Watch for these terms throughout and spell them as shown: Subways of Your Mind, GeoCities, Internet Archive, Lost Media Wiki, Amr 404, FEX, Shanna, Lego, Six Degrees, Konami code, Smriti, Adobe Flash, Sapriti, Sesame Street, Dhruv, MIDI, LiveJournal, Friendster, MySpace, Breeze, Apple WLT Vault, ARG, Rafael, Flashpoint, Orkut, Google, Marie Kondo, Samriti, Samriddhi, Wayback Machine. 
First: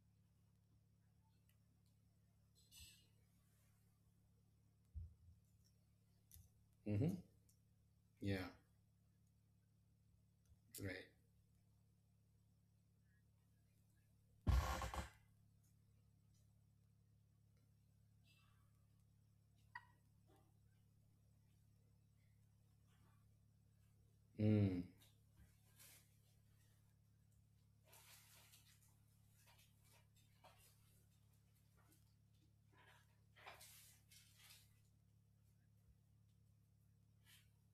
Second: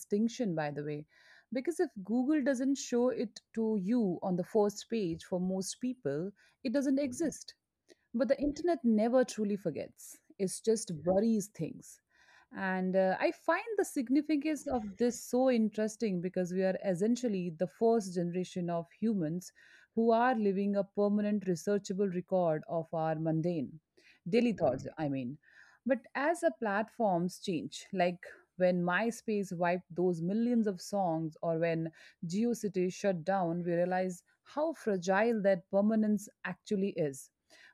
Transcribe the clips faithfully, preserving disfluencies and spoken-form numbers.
distinction, by the way, because if Google doesn't show it to you on the first page for most people, it doesn't Hmm. exist. But the Yeah. internet never truly forgets, it just Right. buries things. And uh, I find the significance of this so interesting because we are essentially the first generation of humans who are living a permanent researchable record of our mundane daily Hmm. thoughts, I mean. But as the platforms change, like when MySpace wiped those millions of songs or when GeoCity shut down, we realize how fragile that permanence actually is.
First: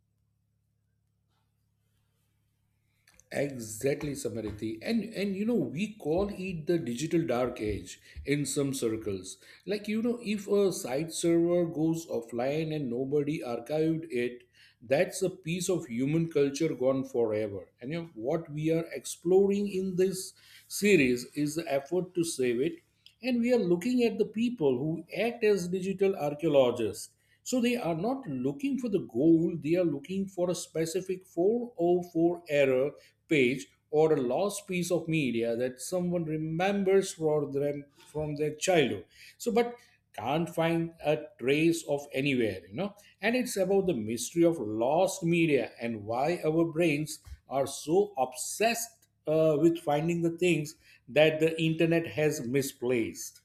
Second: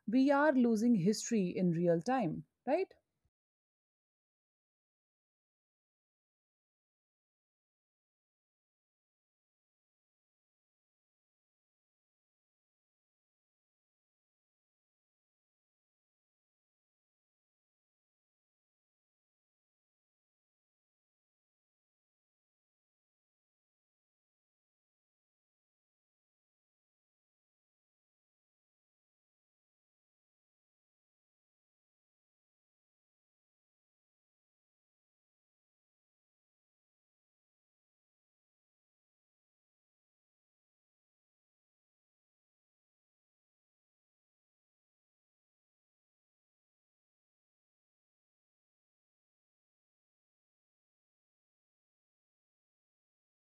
We are losing history in real time, right? Exactly, Samriddhi. And and you know, we call it the digital dark age in some circles. Like, you know, if a site server goes offline and nobody archived it, that's a piece of human culture gone forever. And you know, what we are exploring in this series is the effort to save it, and we are looking at the people who act as digital archaeologists. So they are not looking for the gold, they are looking for a specific four oh four error page or a lost piece of media that someone remembers for them from their childhood. So, but can't find a trace of anywhere, you know. And it's about the mystery of lost media and why our brains are so obsessed uh, with finding the things that the internet has misplaced,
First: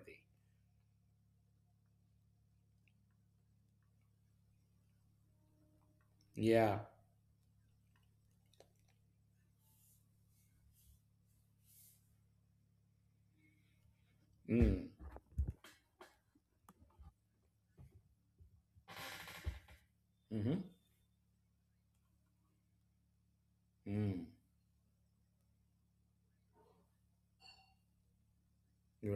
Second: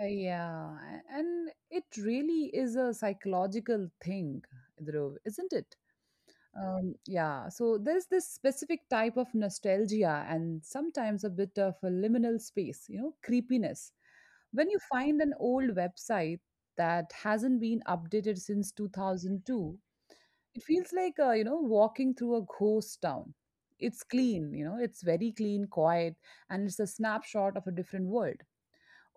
Uh, yeah, a- and it really is a psychological thing, Dhruv, isn't it? Yeah. Um, yeah, so there's this specific type of nostalgia and sometimes a bit of a liminal space, you know, creepiness. When you Mm. find an old website that hasn't been updated since two thousand two, it Hmm. feels like, uh, you know, walking through a ghost town. It's Mm. clean, you know, it's very clean, quiet, and it's a snapshot of a different world.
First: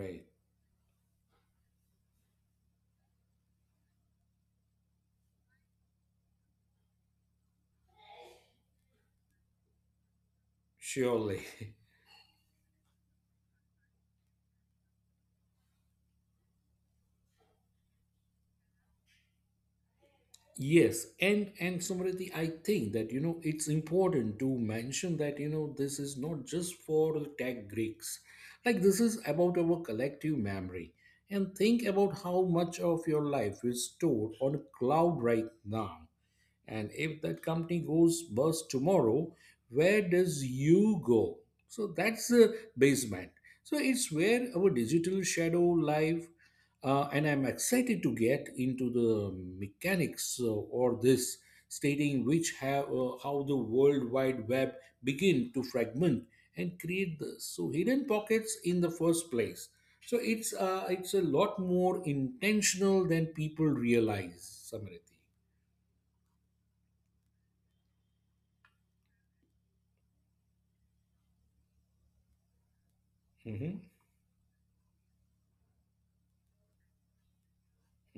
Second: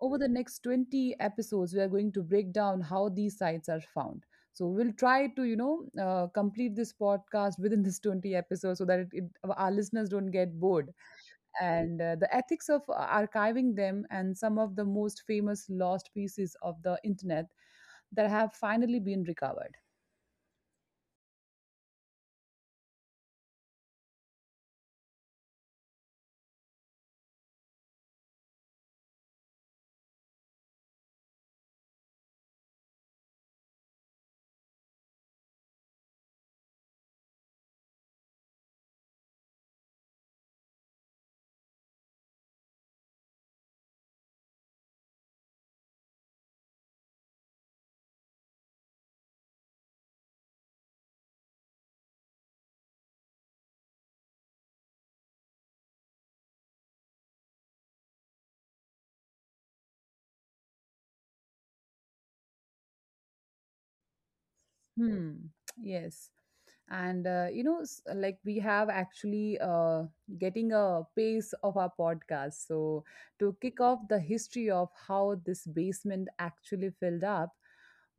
Over the next 20 episodes, we are going to break down how these sites are found. So we'll try to, you know, uh, complete this podcast within this 20 episodes so that it, it, our listeners don't get bored. Surely. And uh, the ethics of uh, archiving them and some of the most famous lost pieces of the internet that have finally been recovered. Yes, and and Samriti, I think that you know it's important to mention that you know this is not just for tech Greeks. Like, this is about our collective memory. And think about how much of your life is stored on a cloud right now. And if that company goes bust tomorrow, where does you go? So that's the basement. So it's where our digital shadow live. Uh, and I'm excited to get into the mechanics uh, or this stating which have uh, how the world wide web begin to fragment and create this so hidden pockets in the first place. So it's uh, it's a lot more intentional than people realize, Samriti. Hmm. Yes. And uh, you know, s- like we have actually uh, getting a pace of our podcast. So to Mhm, kick off the history of how this basement actually filled up,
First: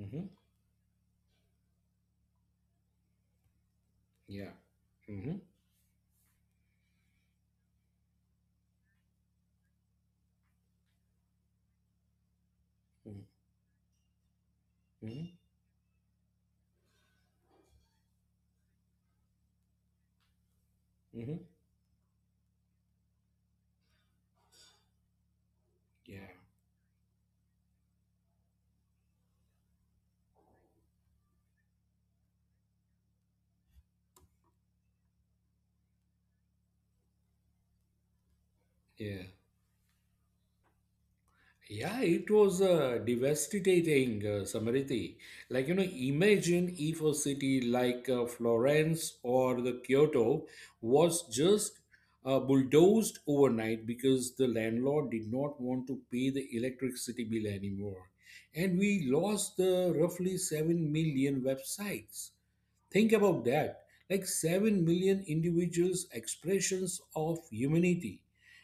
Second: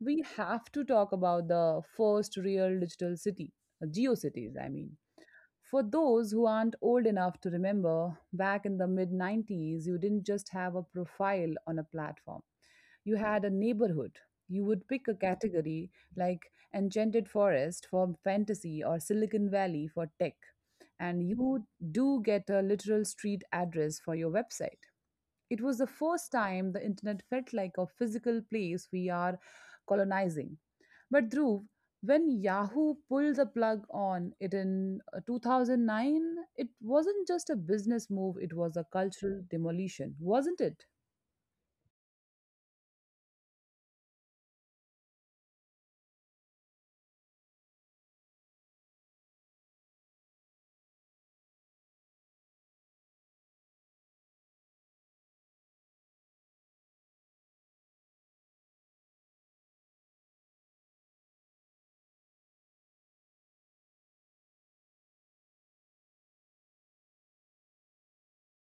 we have to talk about the first real digital city, uh, Yeah. GeoCities. I mean. Mm-hmm. For those who aren't old enough to remember, back in the mid nineties, you didn't just have a profile on a platform, you Mm-hmm. had a neighborhood. You would pick a category like Enchanted Forest for fantasy or Silicon Valley for tech, and Mm-hmm. you do get a literal street address for your website. It was the Yeah. first time the internet felt like a physical place we are colonizing. But Dhruv, when Yahoo pulled the plug on it in uh, twenty oh nine, it wasn't just a business move, it was a Yeah. cultural demolition, wasn't it? Yeah, it was uh, devastating, uh, Samriti. Like, you know, imagine if a city like uh, Florence or the Kyoto was just uh, bulldozed overnight because the landlord did not want to pay the electricity bill anymore. And we lost the roughly seven million websites. Think about that, like seven million individuals' expressions of humanity.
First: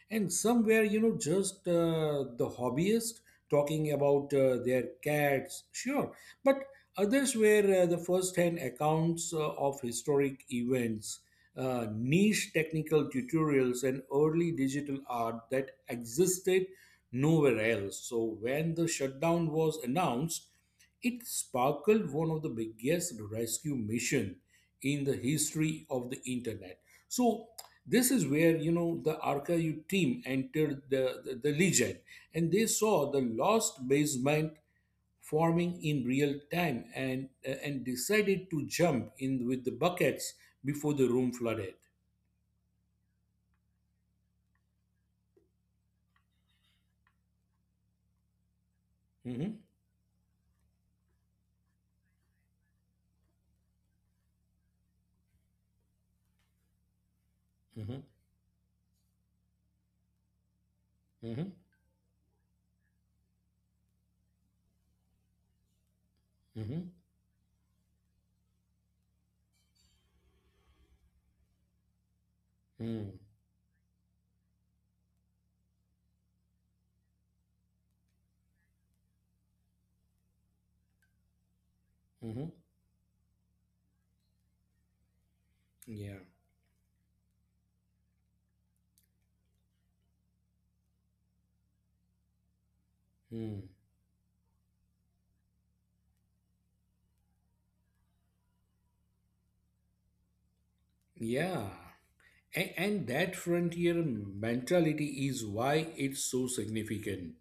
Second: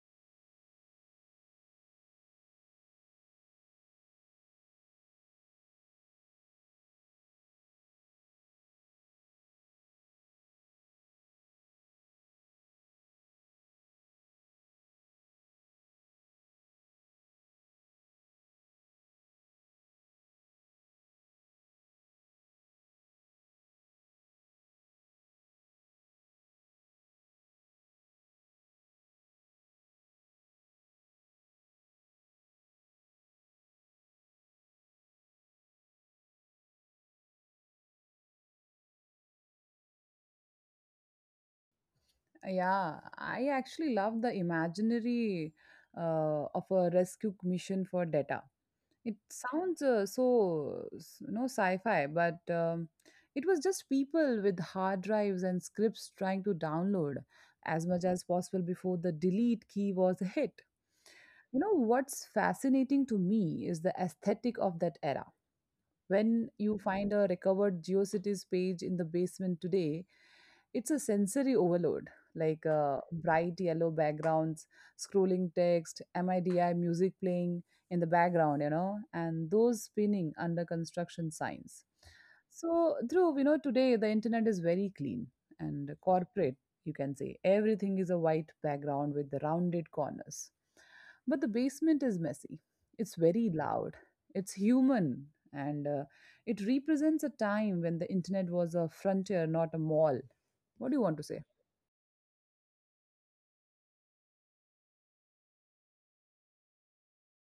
And somewhere, you know, just uh, the hobbyist talking about uh, their cats, sure. But others were uh, the first hand accounts uh, of historic events, uh, niche technical tutorials, and early digital art that existed nowhere else. So when the shutdown was announced, it sparkled one of the biggest rescue mission in the history of the internet. So this is where you know the archive team entered the, the, the legend, and they saw the lost basement forming in real time, and and decided to jump in with the buckets before the room flooded. Yeah, I actually love the imaginary uh, of a rescue mission for data. It Mhm, sounds uh, so s- no sci-fi, but um, it was just people with hard drives and scripts trying to download as mhm, much as possible before the delete key was a hit. mhm, You know what's fascinating to me is the aesthetic of that era. When you mhm, find a recovered GeoCities page in the basement today, it's a sensory overload, like uh, mhm, bright yellow backgrounds, scrolling text, MIDI music playing in the background, you know, and those spinning under construction signs. mhm. So, Dhruv, you know, today the internet is very clean and Yeah. corporate, you can say. Everything is a white background with the rounded corners. But the basement is messy. It's very Mm. loud. It's human and uh, it represents a time when the internet was a frontier, not a mall. What do you want to say? Yeah. A- And that frontier mentality is why it's so significant.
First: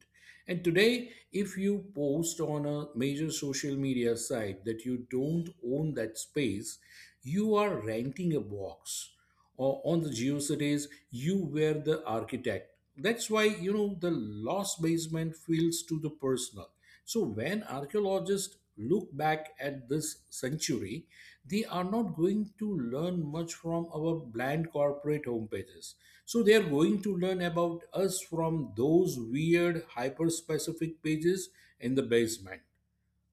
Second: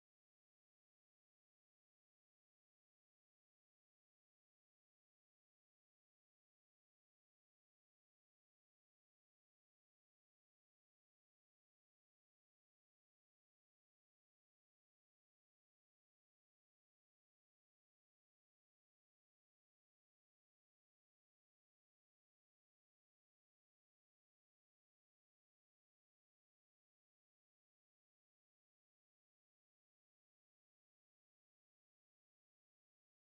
And today, if you post on a major social media site that you don't own that space, you are renting a box. Or on the geocities, you were the architect. That's why you know the lost basement feels to the personal. So when archaeologists look back at this century, they are not going to learn much from our bland corporate homepages. So they are going to learn about us from those weird hyper specific pages in the basement.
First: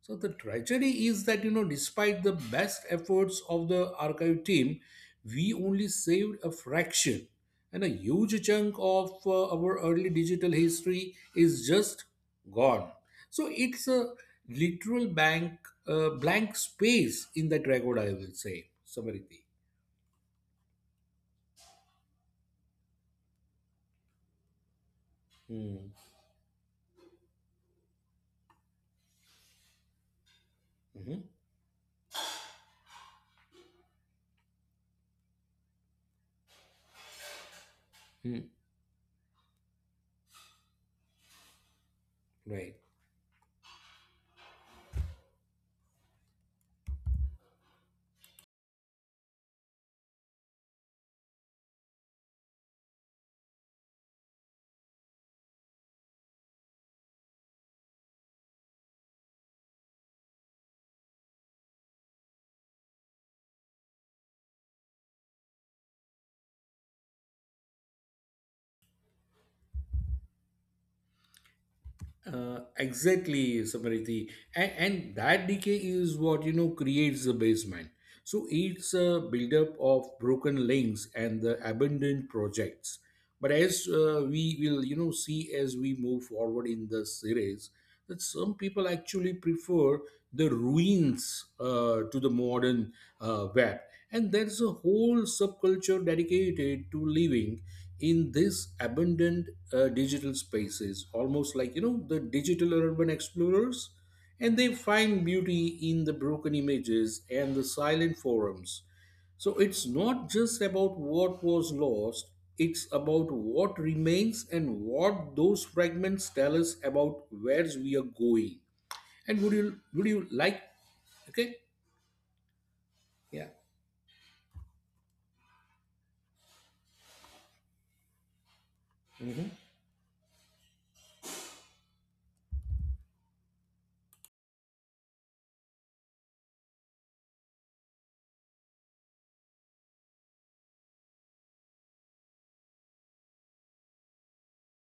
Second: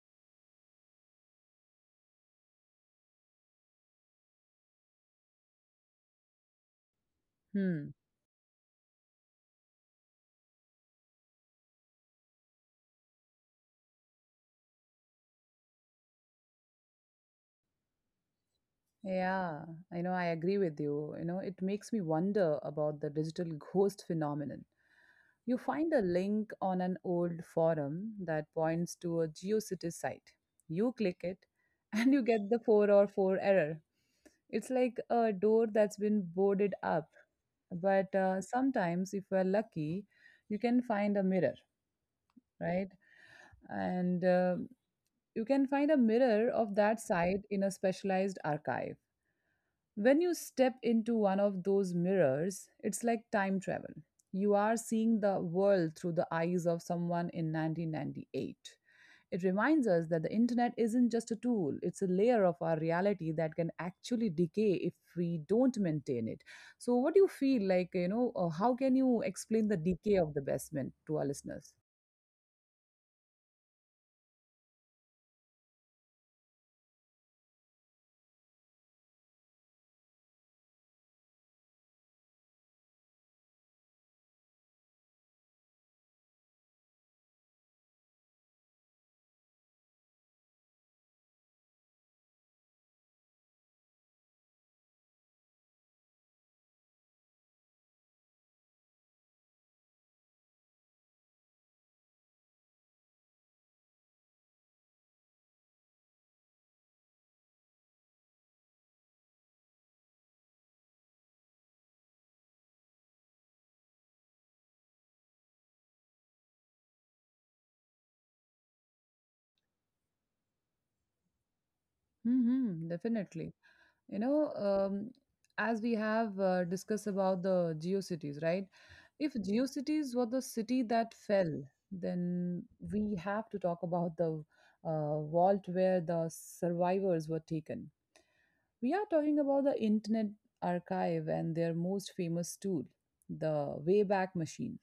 So the tragedy is that you know, despite the best efforts of the archive team, we only saved a fraction, and a Hmm. huge chunk of uh, our early digital history is just gone. So it's a literal blank uh, blank space in that record, I will say, Samariti. Yeah, I know, I agree with you. You know, it makes me wonder about the digital ghost phenomenon. You Hmm. find a link on an old forum that points to a GeoCities site. You click Mhm. it and you get the four oh four error. It's like a door that's been boarded up. But Hmm. uh, sometimes, if we're lucky, you can find a mirror, Right. right? and uh, You can find a mirror of that site in a specialized archive. When you step into one of those mirrors, it's like time travel. You are seeing the world through the eyes of someone in nineteen ninety-eight. It reminds us that the internet isn't just a tool, it's a layer of our reality that can actually decay if we don't maintain it. So, what do you feel like, you know, uh, how can you explain the decay of the basement to our listeners? Uh, exactly, Samariti. And, and that decay is what, you know, creates the basement. So it's a buildup of broken links and the abandoned projects. But as uh, we will, you know, see as we move forward in the series, that some people actually prefer the ruins uh, to the modern uh, web, and there's a whole subculture dedicated to living in these abundant uh, digital spaces, almost like you know the digital urban explorers, and they find beauty in the broken images and the silent forums. So it's not just about what was lost, it's about what remains and what those fragments tell us about where we are going. And would you would you like, okay? Mm-hmm, Yeah. definitely. You know, um, as we have uh, discussed about the geocities, right? If Mhm. geocities were the city that fell, then we have to talk about the uh, vault where the survivors were taken. We are talking about the Internet Archive and their most famous tool, the Wayback Machine.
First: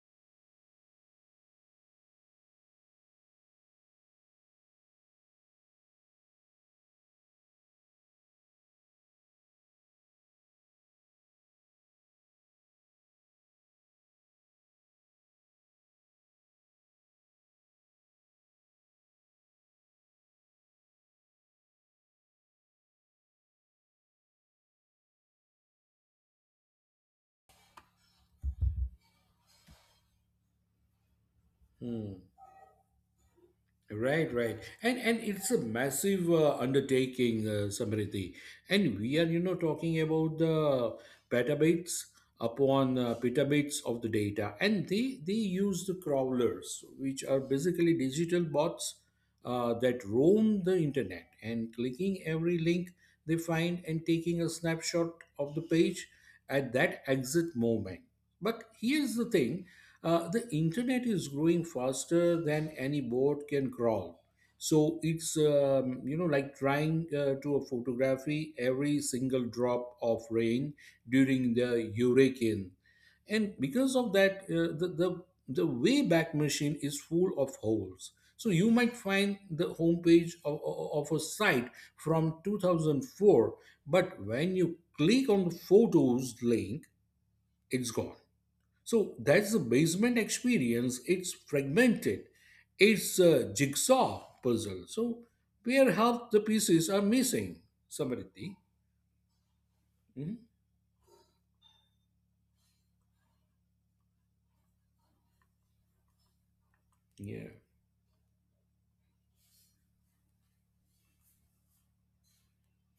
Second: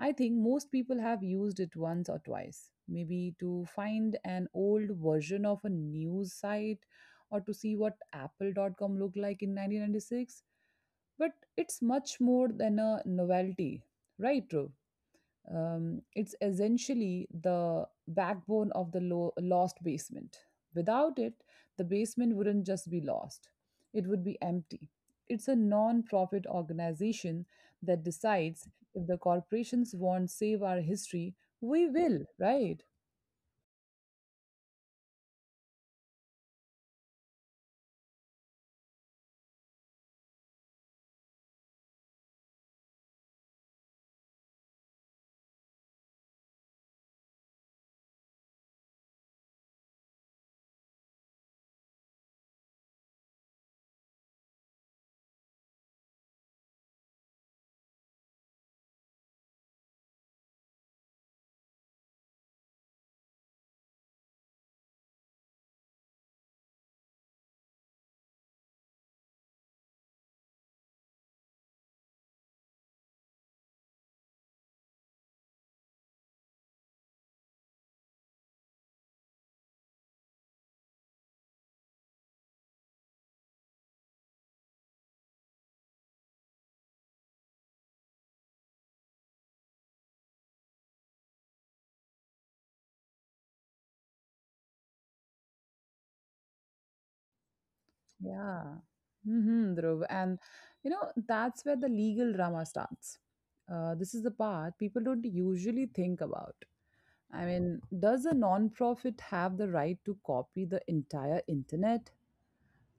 I think most people have used it once or twice, maybe to find an old version of a news site or to see what Apple dot com looked like in nineteen ninety-six. But it's much more than a novelty, right, Dhruv? Um, it's essentially the backbone of the lo- lost basement. Without it, the basement wouldn't just be lost, it would be empty. It's a non profit organization that decides if the corporations won't save our history, we Hmm. will, right? Right, right, and and it's a massive uh, undertaking, uh, Samriddhi, and we are you know talking about the petabytes upon uh, petabytes of the data, and they they use the crawlers, which are basically digital bots uh, that roam the internet and clicking every link they find and taking a snapshot of the page at that exit moment. But here's the thing, uh, the internet is growing faster than any boat can crawl. So it's, um, you know, like trying uh, to a photography every single drop of rain during the hurricane. And because of that, uh, the, the, the Wayback Machine is full of holes. So you might find the homepage of, of a site from two thousand four, but when you click on the photos link, it's gone. So that's the basement experience. It's fragmented. It's a jigsaw puzzle. So where half the pieces are missing, Samriddhi. Yeah. Mm-hmm, Dhruv. And Mhm. you know, that's where the legal drama starts. Uh, this is the part people don't usually think about. I Yeah. mean, does a non-profit have the right to copy the entire internet?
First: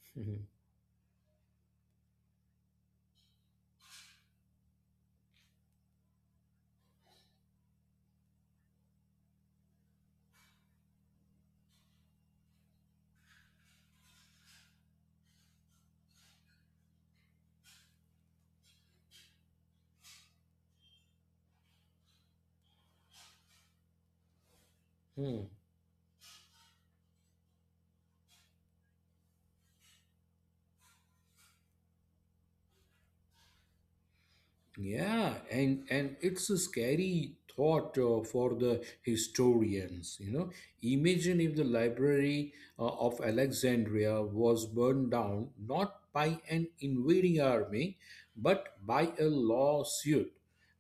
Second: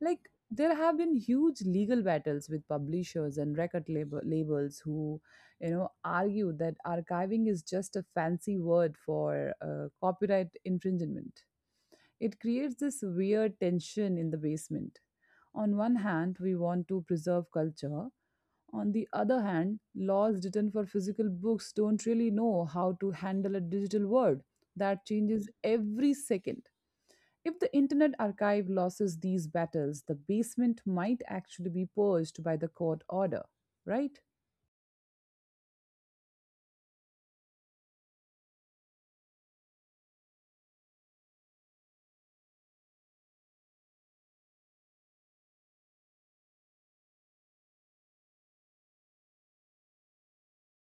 Like, there have been huge legal battles with publishers and record label- labels who, you know, argue that archiving is just a fancy word for uh, copyright infringement. It creates this weird tension in the basement. On one hand, we want to preserve culture; on the other hand, laws written for physical books don't really know how to handle a digital world that Mhm. changes every second. If the Internet Archive loses these battles, the basement might actually be purged by the court order, right? Yeah, and and it's a scary thought uh, for the historians. You know, imagine if the Library uh, of Alexandria was burned down not by an invading army, but by a lawsuit.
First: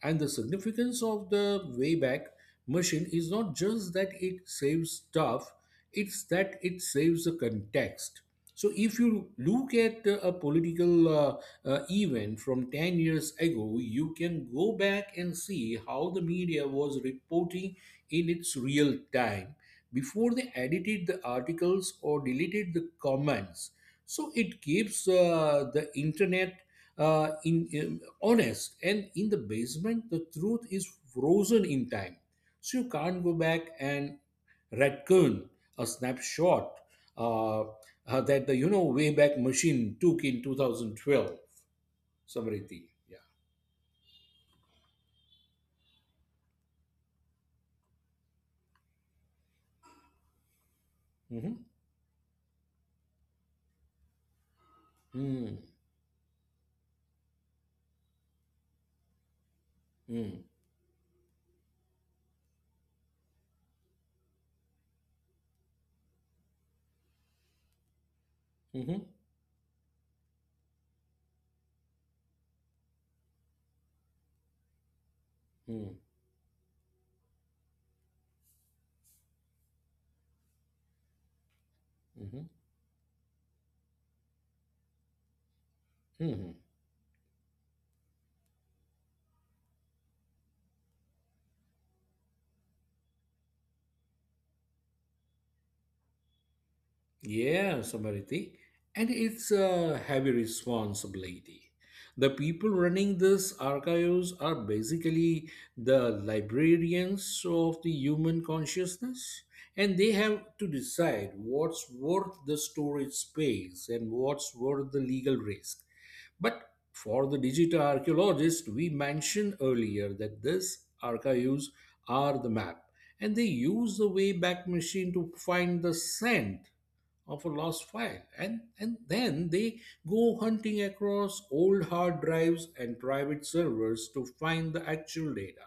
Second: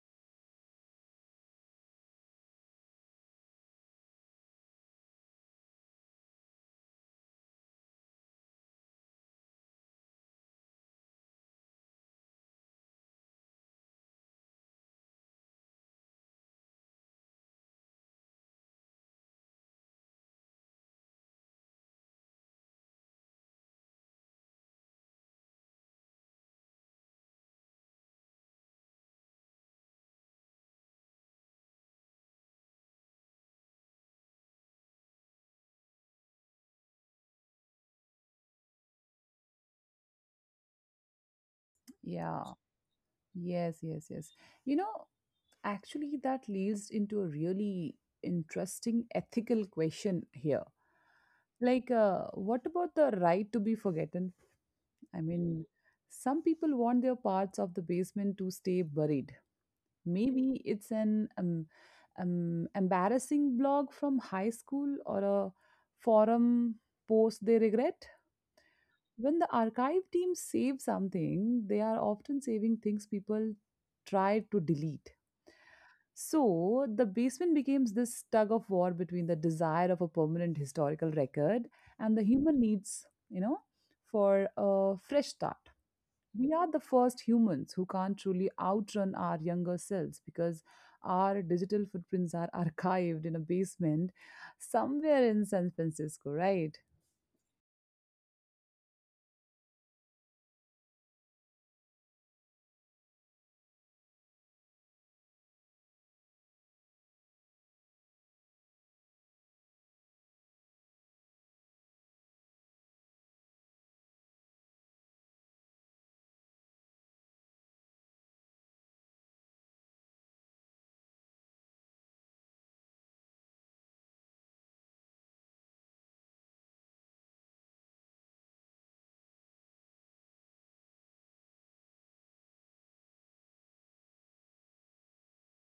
And the significance of the Wayback Machine is not just that it saves stuff; it's that it saves the context. So if you look at uh, a political uh, uh, event from ten years ago, you can go back and see how the media was reporting in its real time before they edited the articles or deleted the comments. So it keeps uh, the internet uh, in, um, honest, and in the basement, the truth is frozen in time. So you can't go back and raccoon a snapshot uh, uh, that the you know Wayback Machine took in two thousand twelve. Yeah, Samriti. Yeah. yes, yes, yes. You know, actually, that leads into a really interesting ethical question here. Mm-hmm. Like, uh, what about the right to be forgotten? I Mm-hmm. mean, some people want their parts of the basement to stay buried. Mm-hmm. Maybe it's an um, um, embarrassing blog from high school or a forum post they regret. When the archive team saves something, they are often saving things people try to delete. So the basement becomes this tug of war between the desire of a permanent historical record and the Mm-hmm. human needs, you know, for a fresh start. Mm-hmm. We are the first humans who can't truly outrun our younger selves because our digital footprints are archived in a basement somewhere in San Francisco, right? Yeah, Samariti. And it's a heavy responsibility. The people running these archives are basically the librarians of the human consciousness, and they have to decide what's worth the storage space and what's worth the legal risk. But for the digital archaeologist, we mentioned earlier that these archives are the map, and they use the Wayback Machine to find the scent of a lost file, and and then they go hunting across old hard drives and private servers to find the actual data.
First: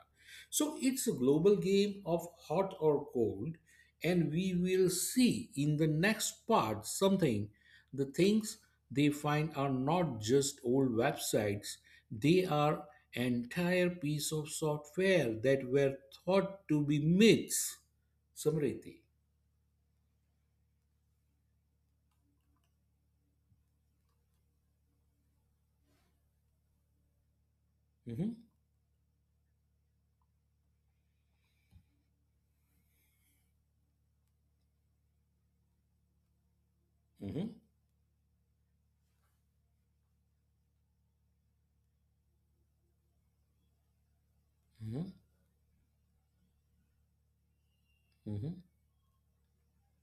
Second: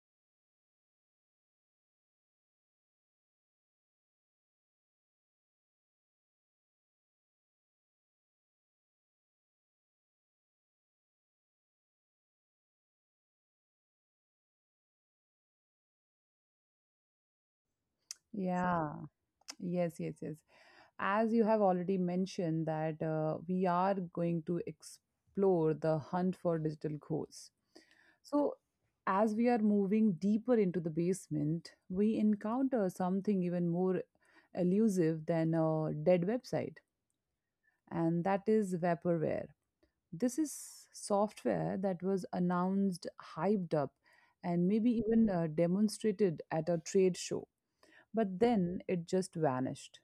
So it's a global game of hot or cold, and we will see in the next part something, the things they find are not just old websites, they are entire piece of software that were thought to be myths, Yeah, Samriti. yes, yes, yes. As you have already mentioned, that uh, we are going to explore the hunt for digital ghosts. Mhm, So, as we are moving deeper into the basement, we encounter something even more elusive than a dead website, mhm, and that is vaporware. This is software that was announced, hyped up, and maybe mhm, even uh, demonstrated at a trade show. But mhm. then it just vanished.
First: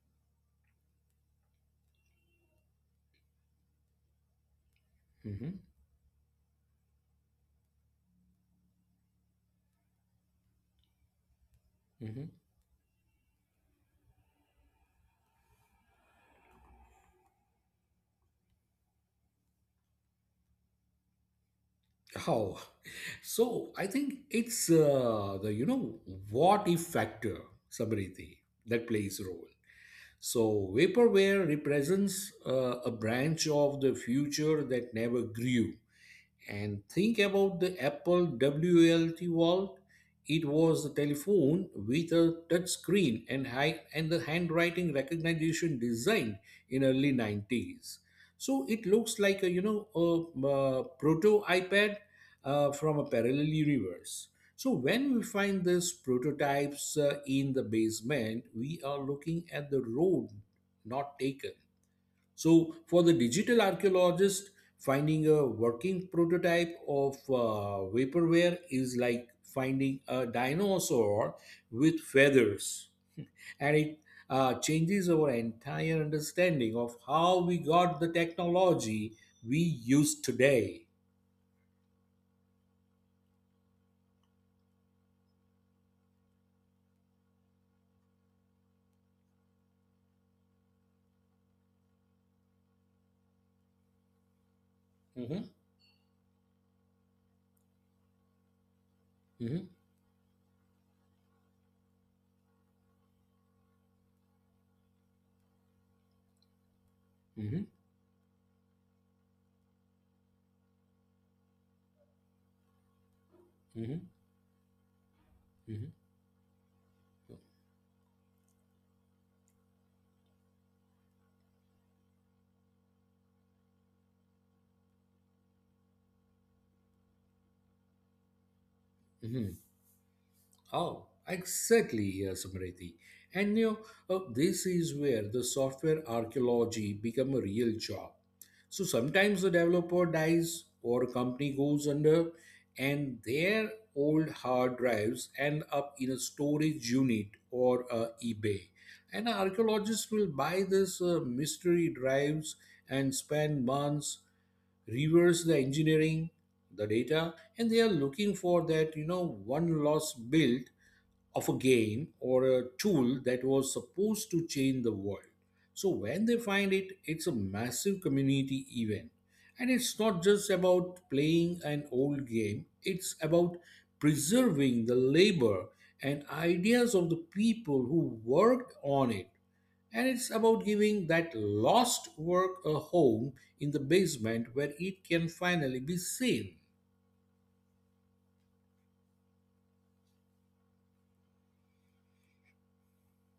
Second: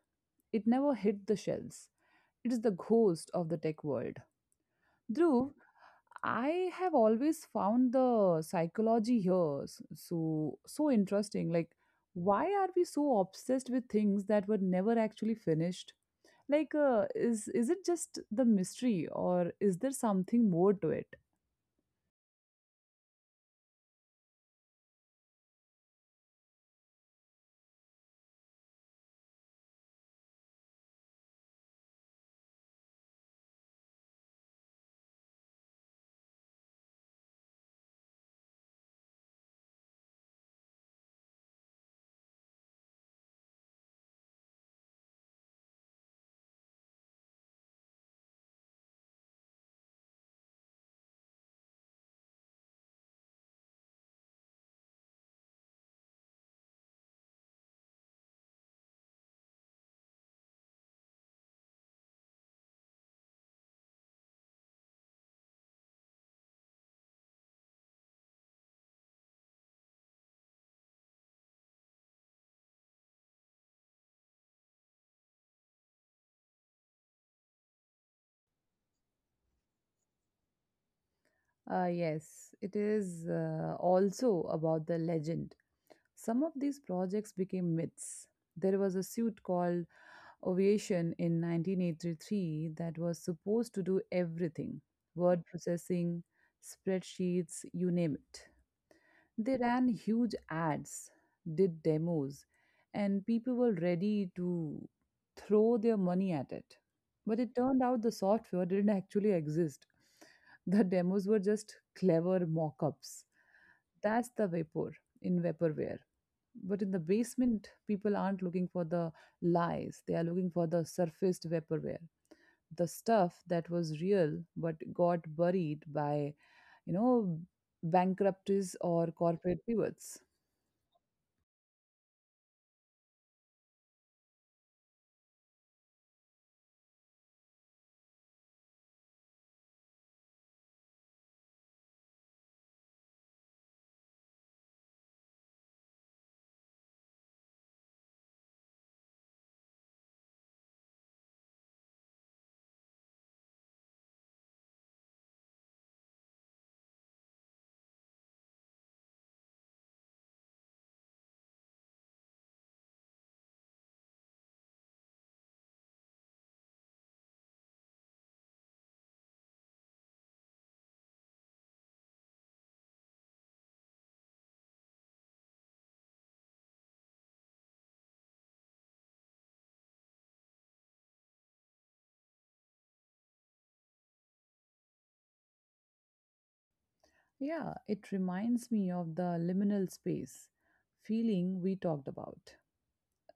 It never hit the shelves. It is the ghost of the tech world. Hmm. Dhruv, I have always found the psychology here s- so so interesting. Like, Hmm. why are we so obsessed with things that were never actually finished? Like, uh, is is it just the mystery, or is there something more to it? Oh, so I think it's uh, the you know what if factor, Samriti, that plays a role. So vaporware represents uh, a branch of the future that never grew. And think about the Apple W L T Vault. It was a telephone with a touch screen and, high, and the handwriting recognition design in early nineties. So it looks like a you know a, uh proto iPad uh, from a parallel universe. So when we find these prototypes uh, in the basement, we are looking at the road not taken. So, for the digital archaeologist, finding a working prototype of uh, vaporware is like finding a dinosaur with feathers, and it uh, changes our entire understanding of how we got the technology we use today. Uh, yes, it is uh, also about the legend. Some of these projects became myths. There was a suit called Aviation in nineteen eighty-three that was supposed to do everything, Mhm, word processing, spreadsheets, you name it. They mhm, ran huge ads, did demos, and people were ready to throw their money at it. But it mhm, turned out the software didn't actually exist. The demos were just clever mock ups. mhm, That's the vapor in mhm, vaporware. But in the basement, people aren't looking for the lies, they are looking for the surfaced vaporware, the stuff that was real but got buried by, you know, bankruptcies or mhm. corporate pivots. Oh, exactly, uh, Smriti. And you know, uh, this is where the software archaeology become a real job. So sometimes the developer dies or a company goes under, and their old hard drives end up in a storage unit or uh, eBay. And archaeologists will buy these uh, mystery drives and spend months reverse the engineering, the data, and they are looking for that you know one lost build of a game or a tool that was supposed to change the world. So when they find it, it's a massive community event. And it's not just about playing an old game, it's about preserving the labor and ideas of the people who worked on it. And it's about giving that lost work a home in the basement where it can finally be seen. Yeah, it reminds me of the liminal space feeling we talked about.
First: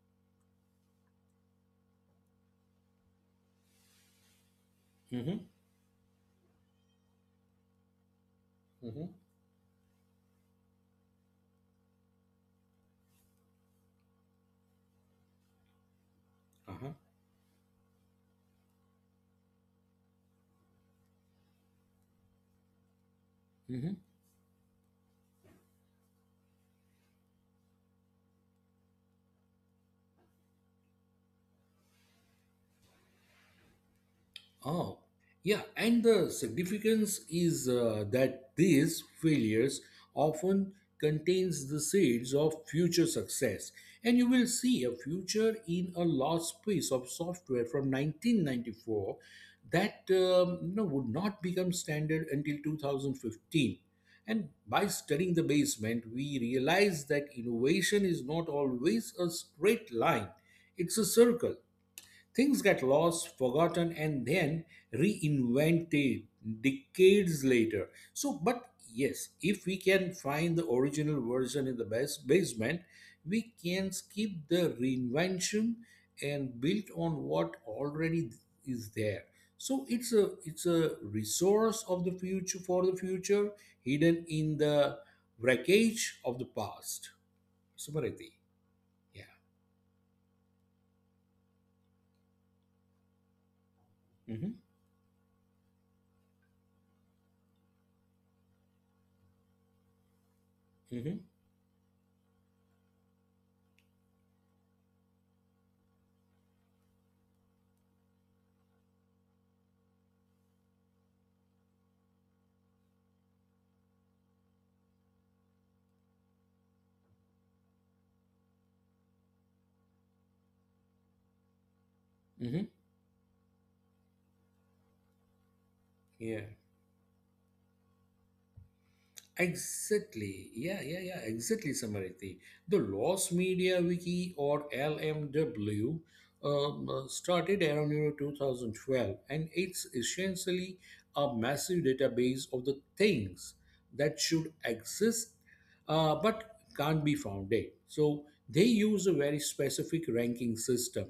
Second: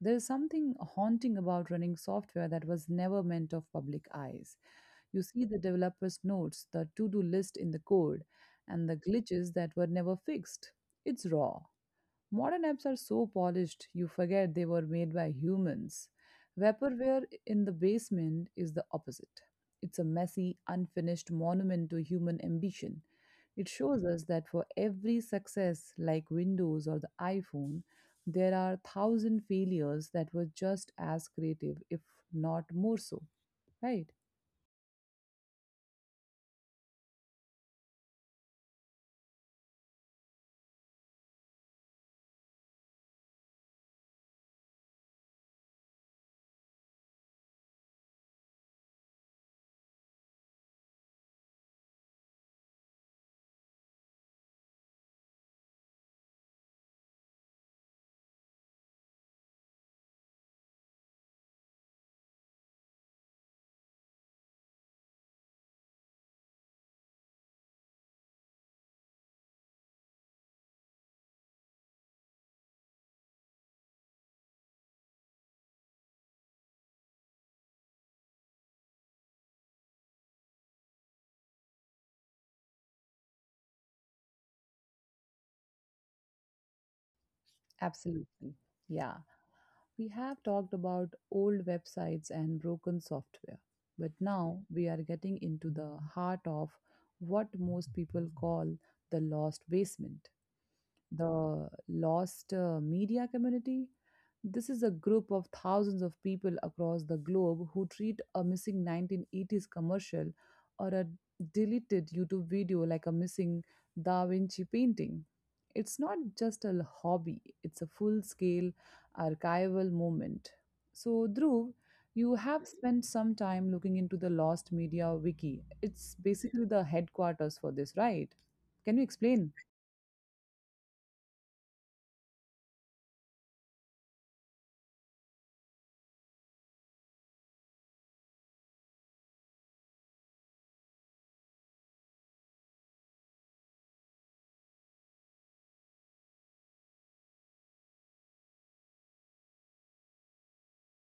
There is something haunting about running software that was never meant of public eyes. You hmm see the developer's notes, the to do list in the code, and the hmm glitches that were never fixed. It's raw. Modern apps are so polished, you forget they were made by humans. Uh-huh. Vaporware in the basement is the opposite. It's a messy, unfinished monument to human ambition. It Mhm. shows us that for every success, like Windows or the iPhone, there are a thousand failures that were just as creative, if not more so. Right? Oh, yeah, and the significance is uh, that these failures often contains the seeds of future success. And you will see a future in a lost piece of software from nineteen ninety-four that um, you know, would not become standard until two thousand fifteen. And by studying the basement, we realize that innovation is not always a straight line. It's a circle. Things get lost, forgotten, and then reinvented decades later. So, but yes, if we can find the original version in the bas- basement, we can skip the reinvention and build on what already is there. So it's a it's a resource of the future for the future, hidden in the wreckage of the past. Sumarati. Absolutely. Yeah. Yeah. We have talked about old websites and broken software, but Mm-hmm. now we are getting into the heart of what most people call the lost basement, Mm-hmm. the lost uh, media community. This is a group of thousands of people across the globe who treat a missing nineteen eighties commercial or a deleted YouTube video like a missing Da Vinci painting. It's not just a hobby, it's a full scale archival movement. So, Dhruv, you Mm-hmm. have spent some time looking into the Lost Media Wiki. It's Yeah. basically the headquarters for this, right? Can you explain? Exactly. Yeah, yeah, yeah. Exactly, Samariti. The Lost Media Wiki or L M W um, uh, started around you know, twenty twelve, and it's essentially a massive database of the things that should exist uh, but can't be found. There. So they use a very specific ranking system:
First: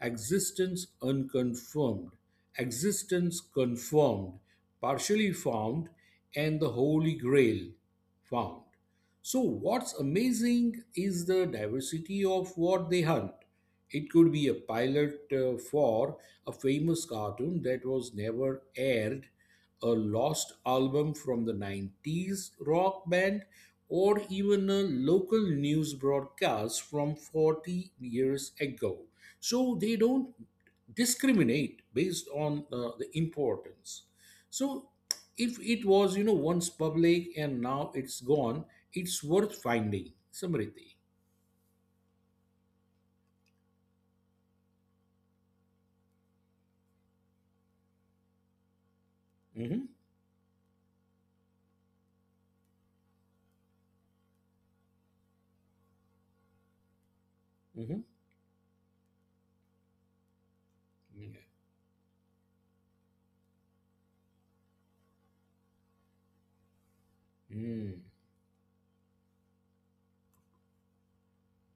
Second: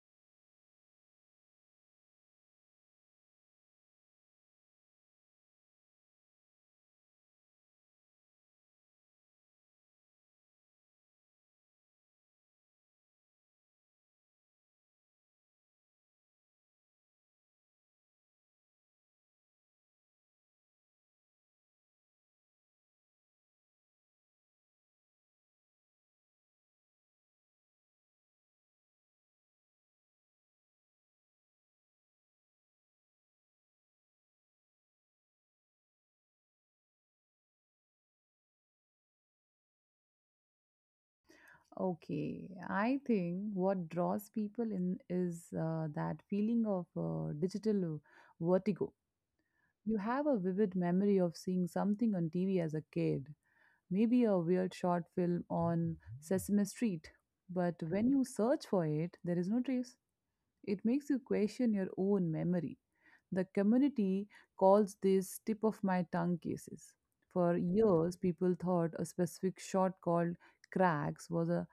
existence unconfirmed, existence confirmed, partially found, and the Holy Grail found. So, what's amazing is the diversity of what they hunt. It could be a pilot uh, for a famous cartoon that was never aired, a lost album from the nineties rock band, or even a local news broadcast from forty years ago. So they don't discriminate based on uh, the importance. So if it was, you know, once public and now it's gone, it's worth finding. Samriti. Okay, I think what draws people in is uh, that feeling of uh, digital vertigo. Mm-hmm. You have a vivid memory of seeing something on T V as a kid, maybe a weird short film on Sesame Street, but Mm-hmm. when you search for it, there is no trace. It makes you Yeah. question your own memory. The community calls this tip of my tongue cases. For Mm. years, people thought a specific shot called cracks was a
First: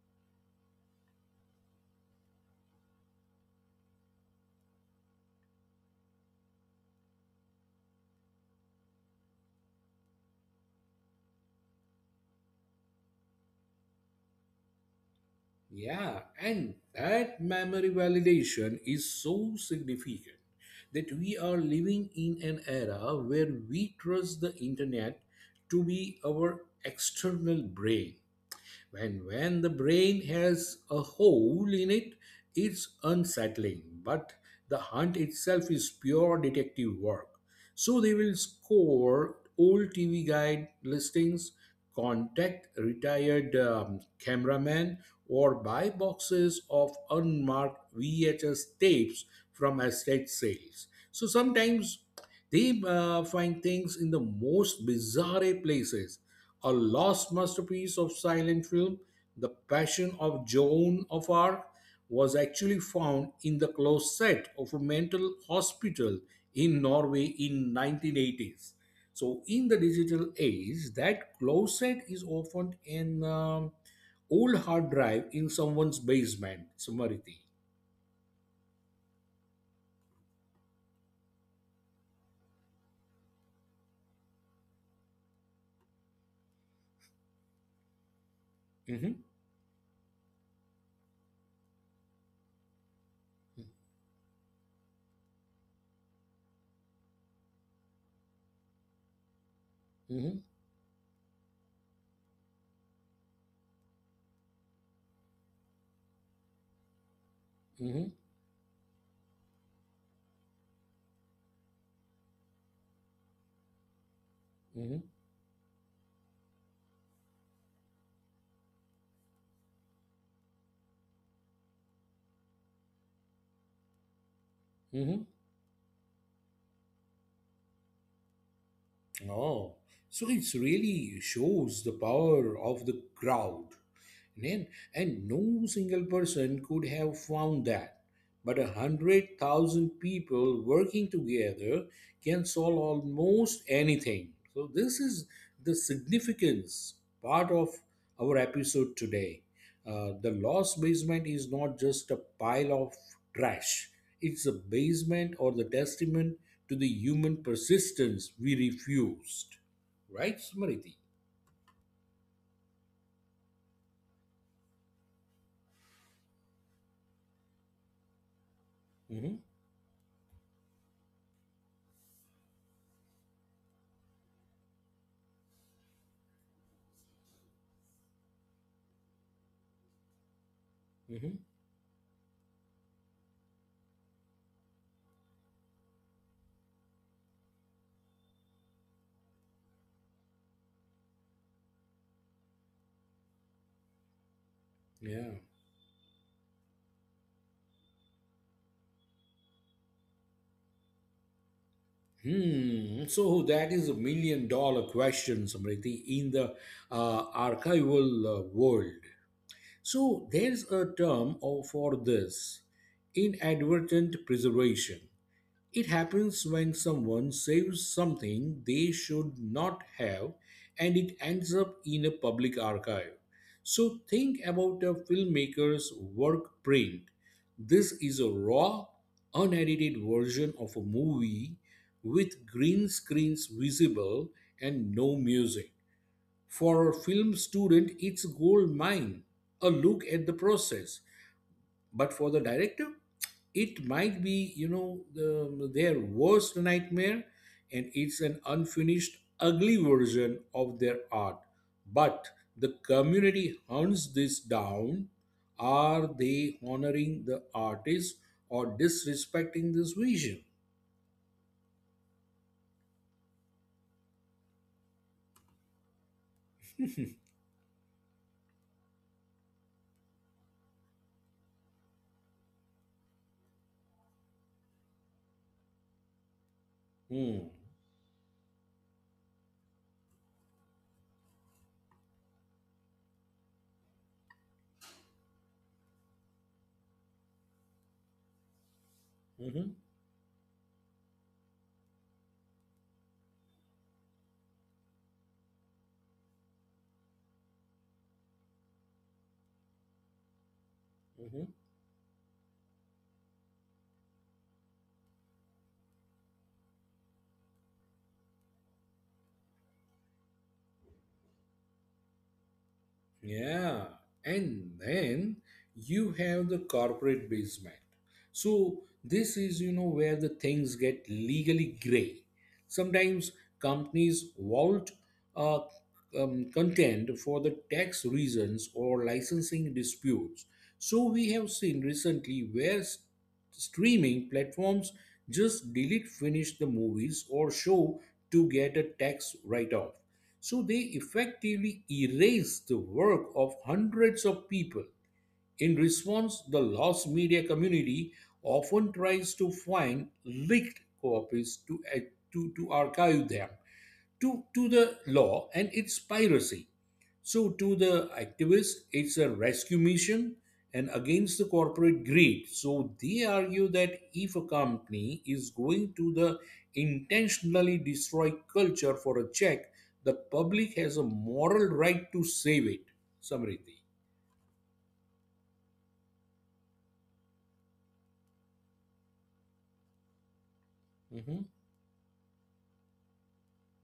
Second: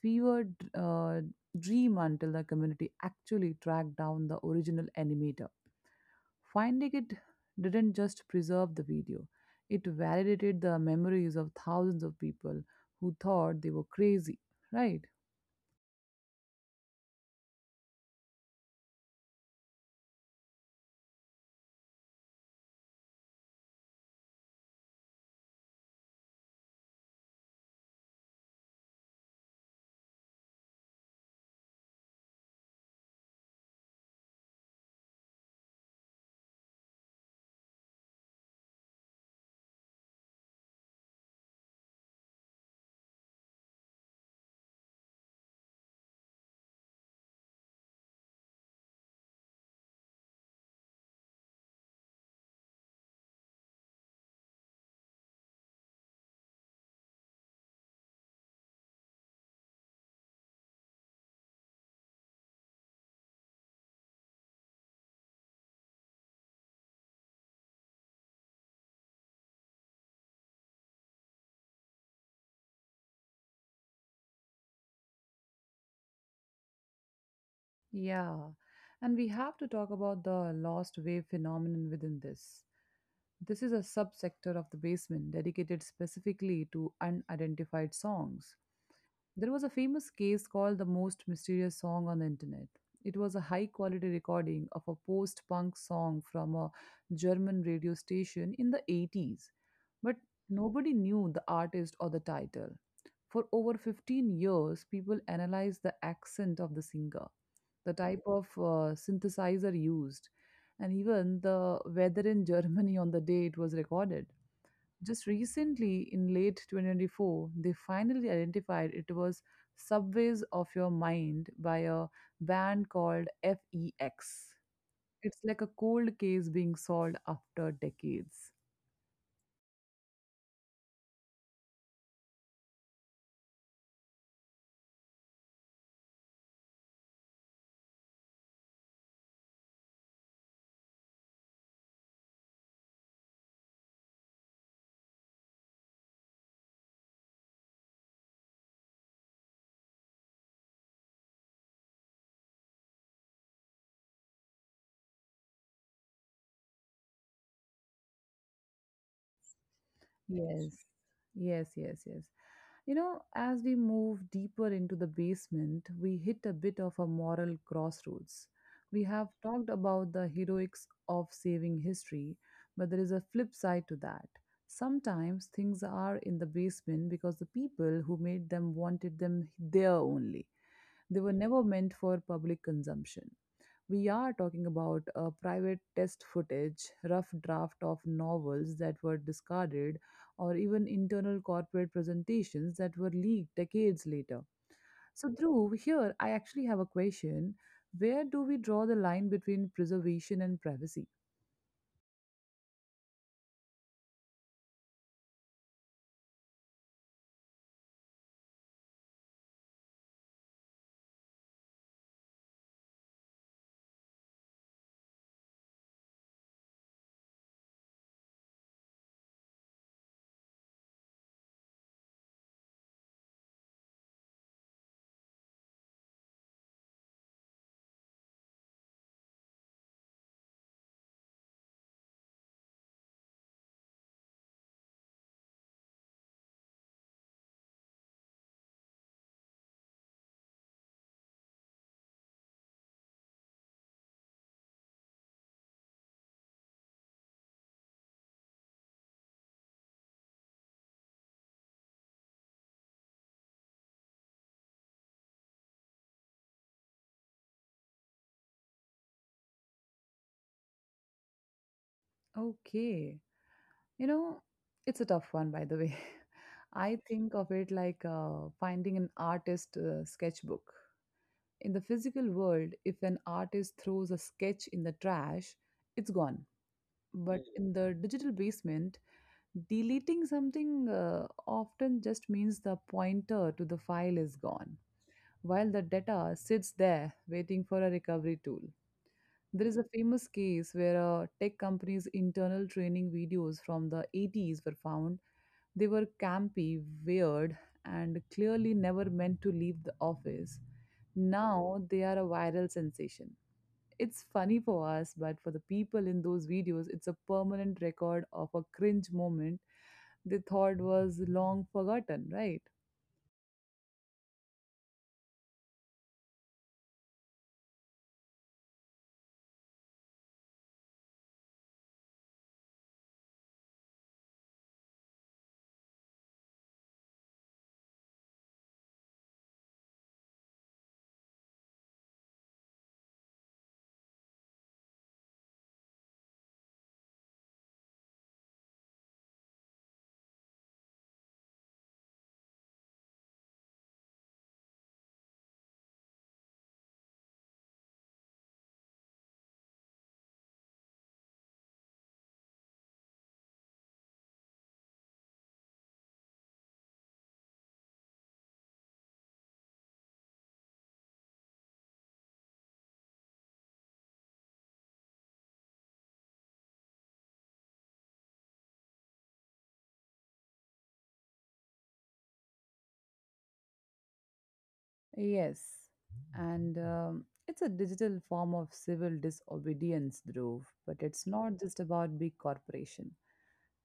fever d- uh, dream until the community actually tracked down the original animator. Finding it didn't just preserve the video, it validated the memories of thousands of people who thought they were crazy, right? Yeah, and that memory validation is so significant that we are living in an era where we trust the internet to be our external brain. When when the brain has a hole in it, it's unsettling, but the hunt itself is pure detective work. So they will score old T V guide listings, contact retired um, cameraman, or buy boxes of unmarked V H S tapes from estate sales. So sometimes they uh, find things in the most bizarre places. A lost masterpiece of silent film, The Passion of Joan of Arc, was actually found in the closet of a mental hospital in Norway in nineteen eighties. So, in the digital age, that closet is often an um, old hard drive in someone's basement, Samariti. Yeah, and we have to talk about the lost wave phenomenon within this. This is a subsector of the basement dedicated specifically to unidentified songs. Mhm, There was a famous case called the most mysterious song on the internet. It was a high quality recording of a post punk song from a German radio station in the eighties, but mhm, nobody knew the artist or the title. For over fifteen years, people analyzed the accent of the singer, the mhm, type of uh, synthesizer used, and even the weather in Germany on the day it was recorded. mhm, Just recently, in late twenty twenty-four, they finally identified it was Subways of Your Mind by a band called F E X. mhm. It's like a cold case being solved after decades. Oh, so it really shows the power of the crowd. And, and no single person could have found that. But a hundred thousand people working together can solve almost anything. So, this is the significance part of our episode today. Uh, the lost basement is not just a pile of trash, it's a basement or the testament to the human persistence we refused. Right, Yes, Smriti? yes, yes, yes. You know, as we move deeper into the basement, we hit a bit of a moral crossroads. We have Mm-hmm. talked about the heroics of saving history, but there is a flip side to that. Sometimes things are in the basement because the people who made them wanted them there only. They were Mm-hmm. never meant for public consumption. We are talking about a private test footage, rough draft of novels that were discarded, or even internal corporate presentations that were leaked decades later. So, Yeah. Dhruv, here I actually have a question. Where do we draw the line between preservation and privacy? Hmm. So that is a million dollar question, Samriti, in the uh, archival uh, world. So there's a term of- for this inadvertent preservation. It happens when someone saves something they should not have and it ends up in a public archive. So think about a filmmaker's work print. This is a raw, unedited version of a movie with green screens visible and no music. For a film student, it's gold mine. A look at the process, but for the director it might be you know the, their worst nightmare, and it's an unfinished ugly version of their art. But the community hunts this down. Are they honoring the artist or disrespecting this vision? Okay, you know, it's a tough one, by the way. I think of it like uh, finding an artist uh, sketchbook. In the physical world, if an artist throws a sketch in the trash, it's gone. But Hmm. in the digital basement, deleting something uh, often just means the pointer to the file is gone, while the data sits there waiting for a recovery tool. There Mhm. is a famous case where a tech company's internal training videos from the eighties were found. They were campy, weird, and clearly never meant to leave the office. Mhm. Now they are a viral sensation. It's funny for us, but for the people in those videos, it's a permanent record of a cringe moment they thought was long forgotten, right? Yeah, and then you have the corporate basement. So this is you know where the things get legally gray. Sometimes companies vault uh, um, content for the tax reasons or licensing disputes. So we have seen recently where s- streaming platforms just delete finish the movies or show to get a tax write-off. So they effectively erased the work of hundreds of people. In response, the lost media community often tries to find leaked copies to, eh, to, to archive them to, to the law and its piracy. So, to the activists, it's a rescue mission and against the corporate greed. So, they argue that if a company is going to the intentionally destroy culture for a check, the public has a moral right to save it. Samriti. Yes, and um, it's a digital form of civil disobedience, Dhruv, but it's Hmm. not just about big corporations.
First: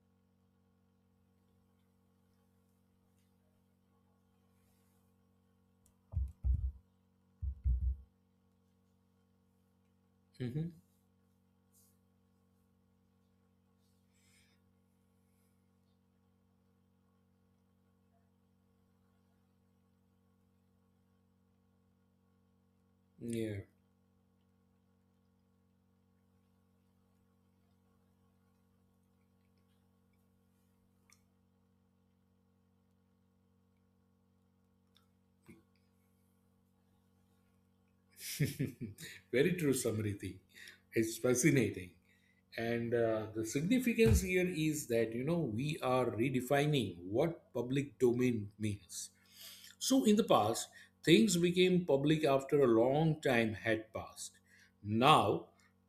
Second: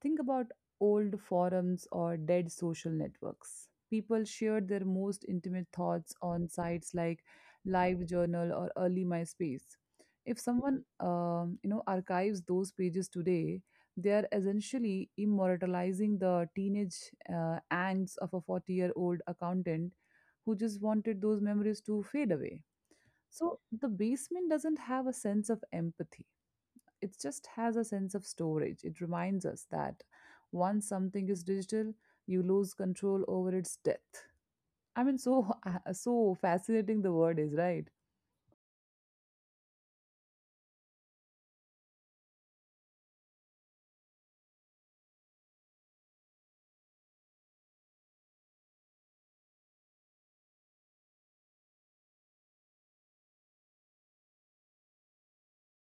Think about old forums or dead social networks. People shared their most intimate thoughts on sites like LiveJournal or early MySpace. If Hmm. someone um, you know archives those pages today, they are essentially immortalizing the teenage uh, angst of a forty-year-old accountant who just wanted those memories to fade away. So Yeah. the basement doesn't have a sense of empathy, it just has a sense of storage. It reminds us that once something is digital, you lose control over its death. I mean, so so fascinating the word is, right? Very true, Samriti. It's fascinating. And uh, the significance here is that, you know, we are redefining what public domain means. So, in the past, things became public after a long time had passed. Now,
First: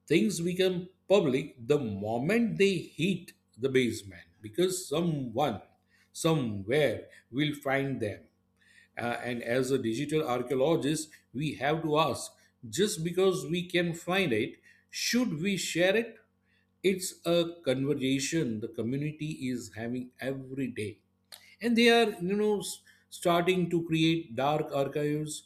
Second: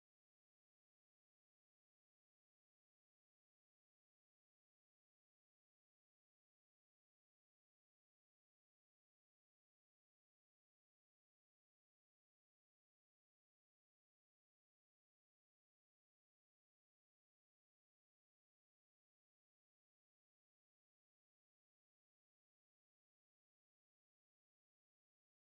things become public the moment they hit the basement because someone, somewhere, will find them. Uh, and as a digital archaeologist, we have to ask, just because we can find it, should we share it? It's a conversation the community is having every day, and they are you know s- starting to create dark archives,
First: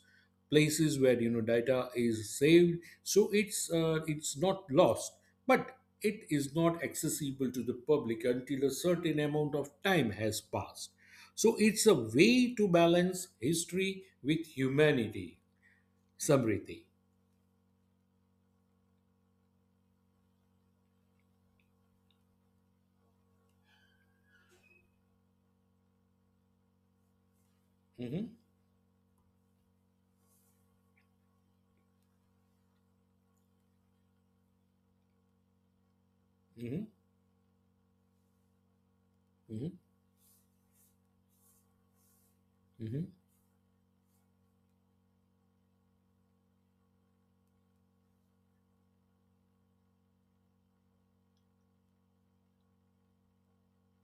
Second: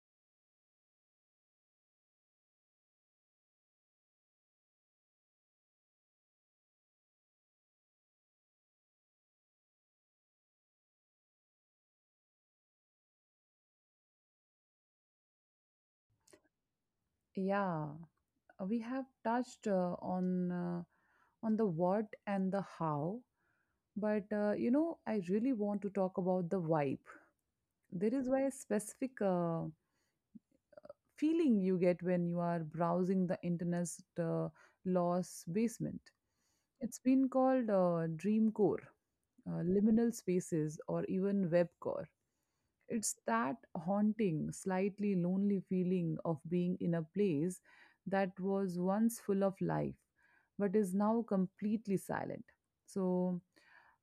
places where you know data is saved so it's uh, it's not lost, but it is not accessible to the public until a certain amount of time has passed. So it's a way to balance history with humanity, Samriti. Yeah, we have touched uh, on uh, on the what and the how, but uh, you know, I really want to talk about the vibe. There is Hmm. why a specific uh, feeling you get when you are browsing the internet's uh, lost basement. Hmm. It's been called uh, dream core, uh, Hmm. liminal spaces, or even web core. Hmm. It's that haunting, slightly lonely feeling of being in a place that was once full of life but is now completely silent. So,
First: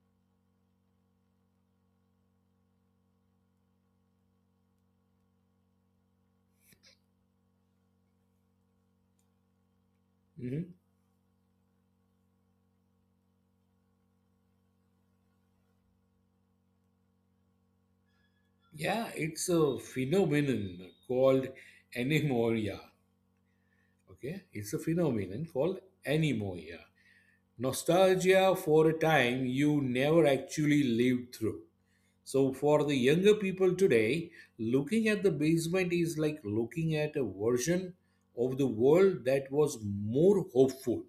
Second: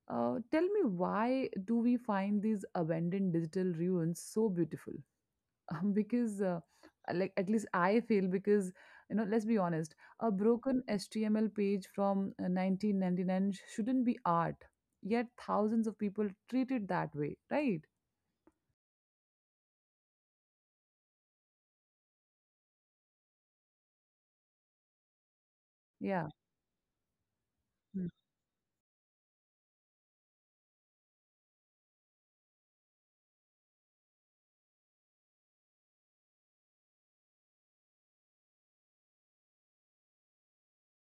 uh, tell me, why do we find these abandoned digital ruins so beautiful? Um, because uh, like at least I feel because you know, let's be honest, a Hmm. broken html page from uh, nineteen ninety-nine sh- shouldn't be art, yet thousands of people treat it that way, right? Yeah, it's a phenomenon called anemoria. Okay, it's a phenomenon called Yeah. anemoia. Mm. Nostalgia for a time you never actually lived through. So, for the younger people today, looking at the basement is like looking at a version of the world that was more hopeful,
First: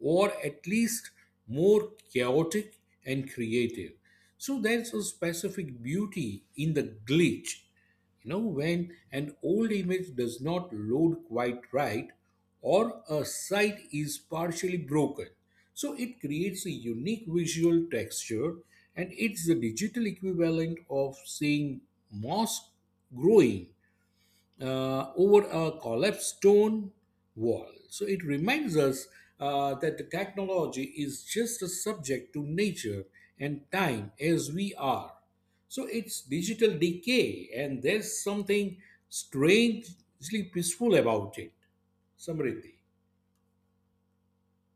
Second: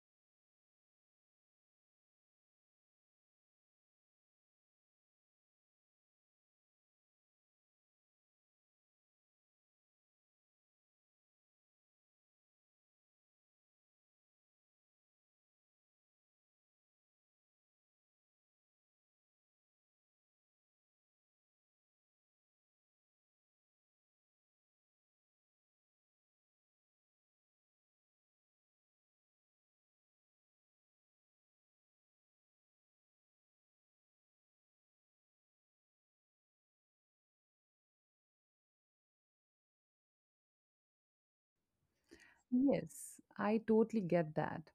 or at least more chaotic and creative. So, there's a specific beauty in the glitch, you know when an old image does not load quite right or a site is partially broken. So it creates a unique visual texture, and it's the digital equivalent of seeing moss growing uh, over a collapsed stone wall. So it reminds us uh, that the technology is just as subject to nature and time as we are. So it's digital decay, and there's something strangely peaceful about it. Samriddhi. Yes, I totally get that.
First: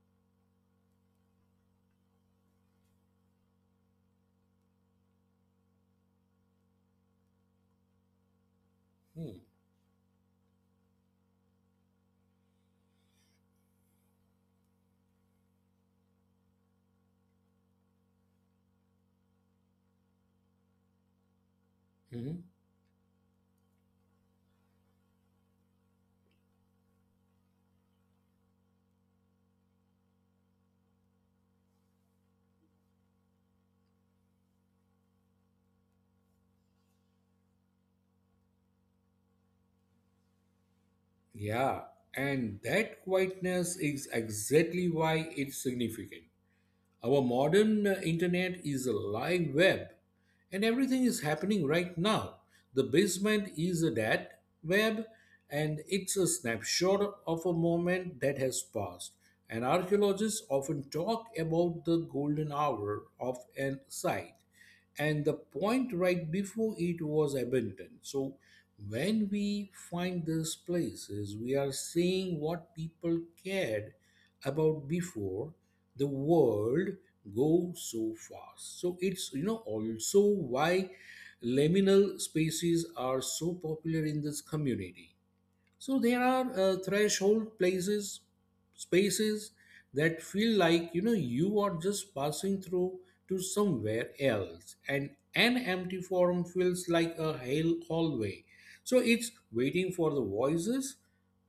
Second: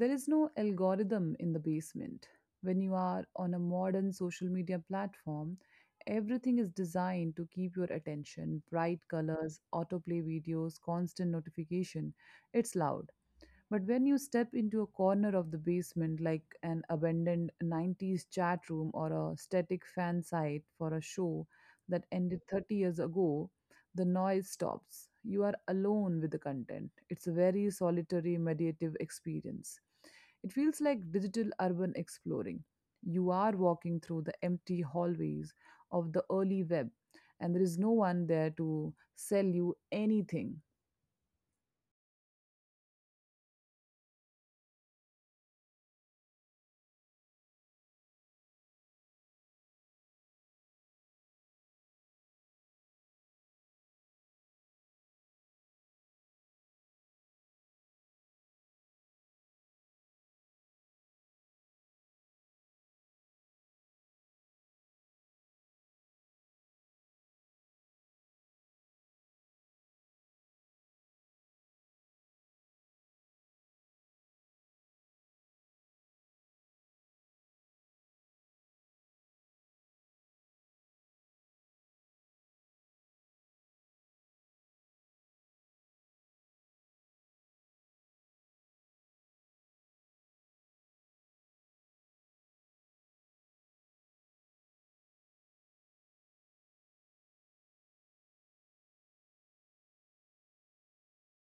There is no algorithm in the basement. When you are on a modern social media platform, everything is designed to keep your attention: bright Hmm. colors, autoplay videos, constant notification. It's loud. But when you step into a corner of the basement, like an abandoned nineties chat room or a static fan site for a show that ended Mhm. thirty years ago, the noise stops. You are alone with the content. It's a very solitary, meditative experience. It feels like digital urban exploring. You are walking through the empty hallways of the early web, and there is no one there to sell you anything. Yeah, and that quietness is exactly why it's significant. Our modern uh, internet is a live web, and everything is happening right now. The basement is a dead web, and it's a snapshot of a moment that has passed. And archaeologists often talk about the golden hour of an site and the point right before it was abandoned. So, when we find these places, we are seeing what people cared about before the world goes so fast. So it's, you know also why liminal spaces are so popular in this community. So there are uh, threshold places, spaces that feel like you know you are just passing through to somewhere else, and an empty forum feels like a hell hallway. So it's waiting for the voices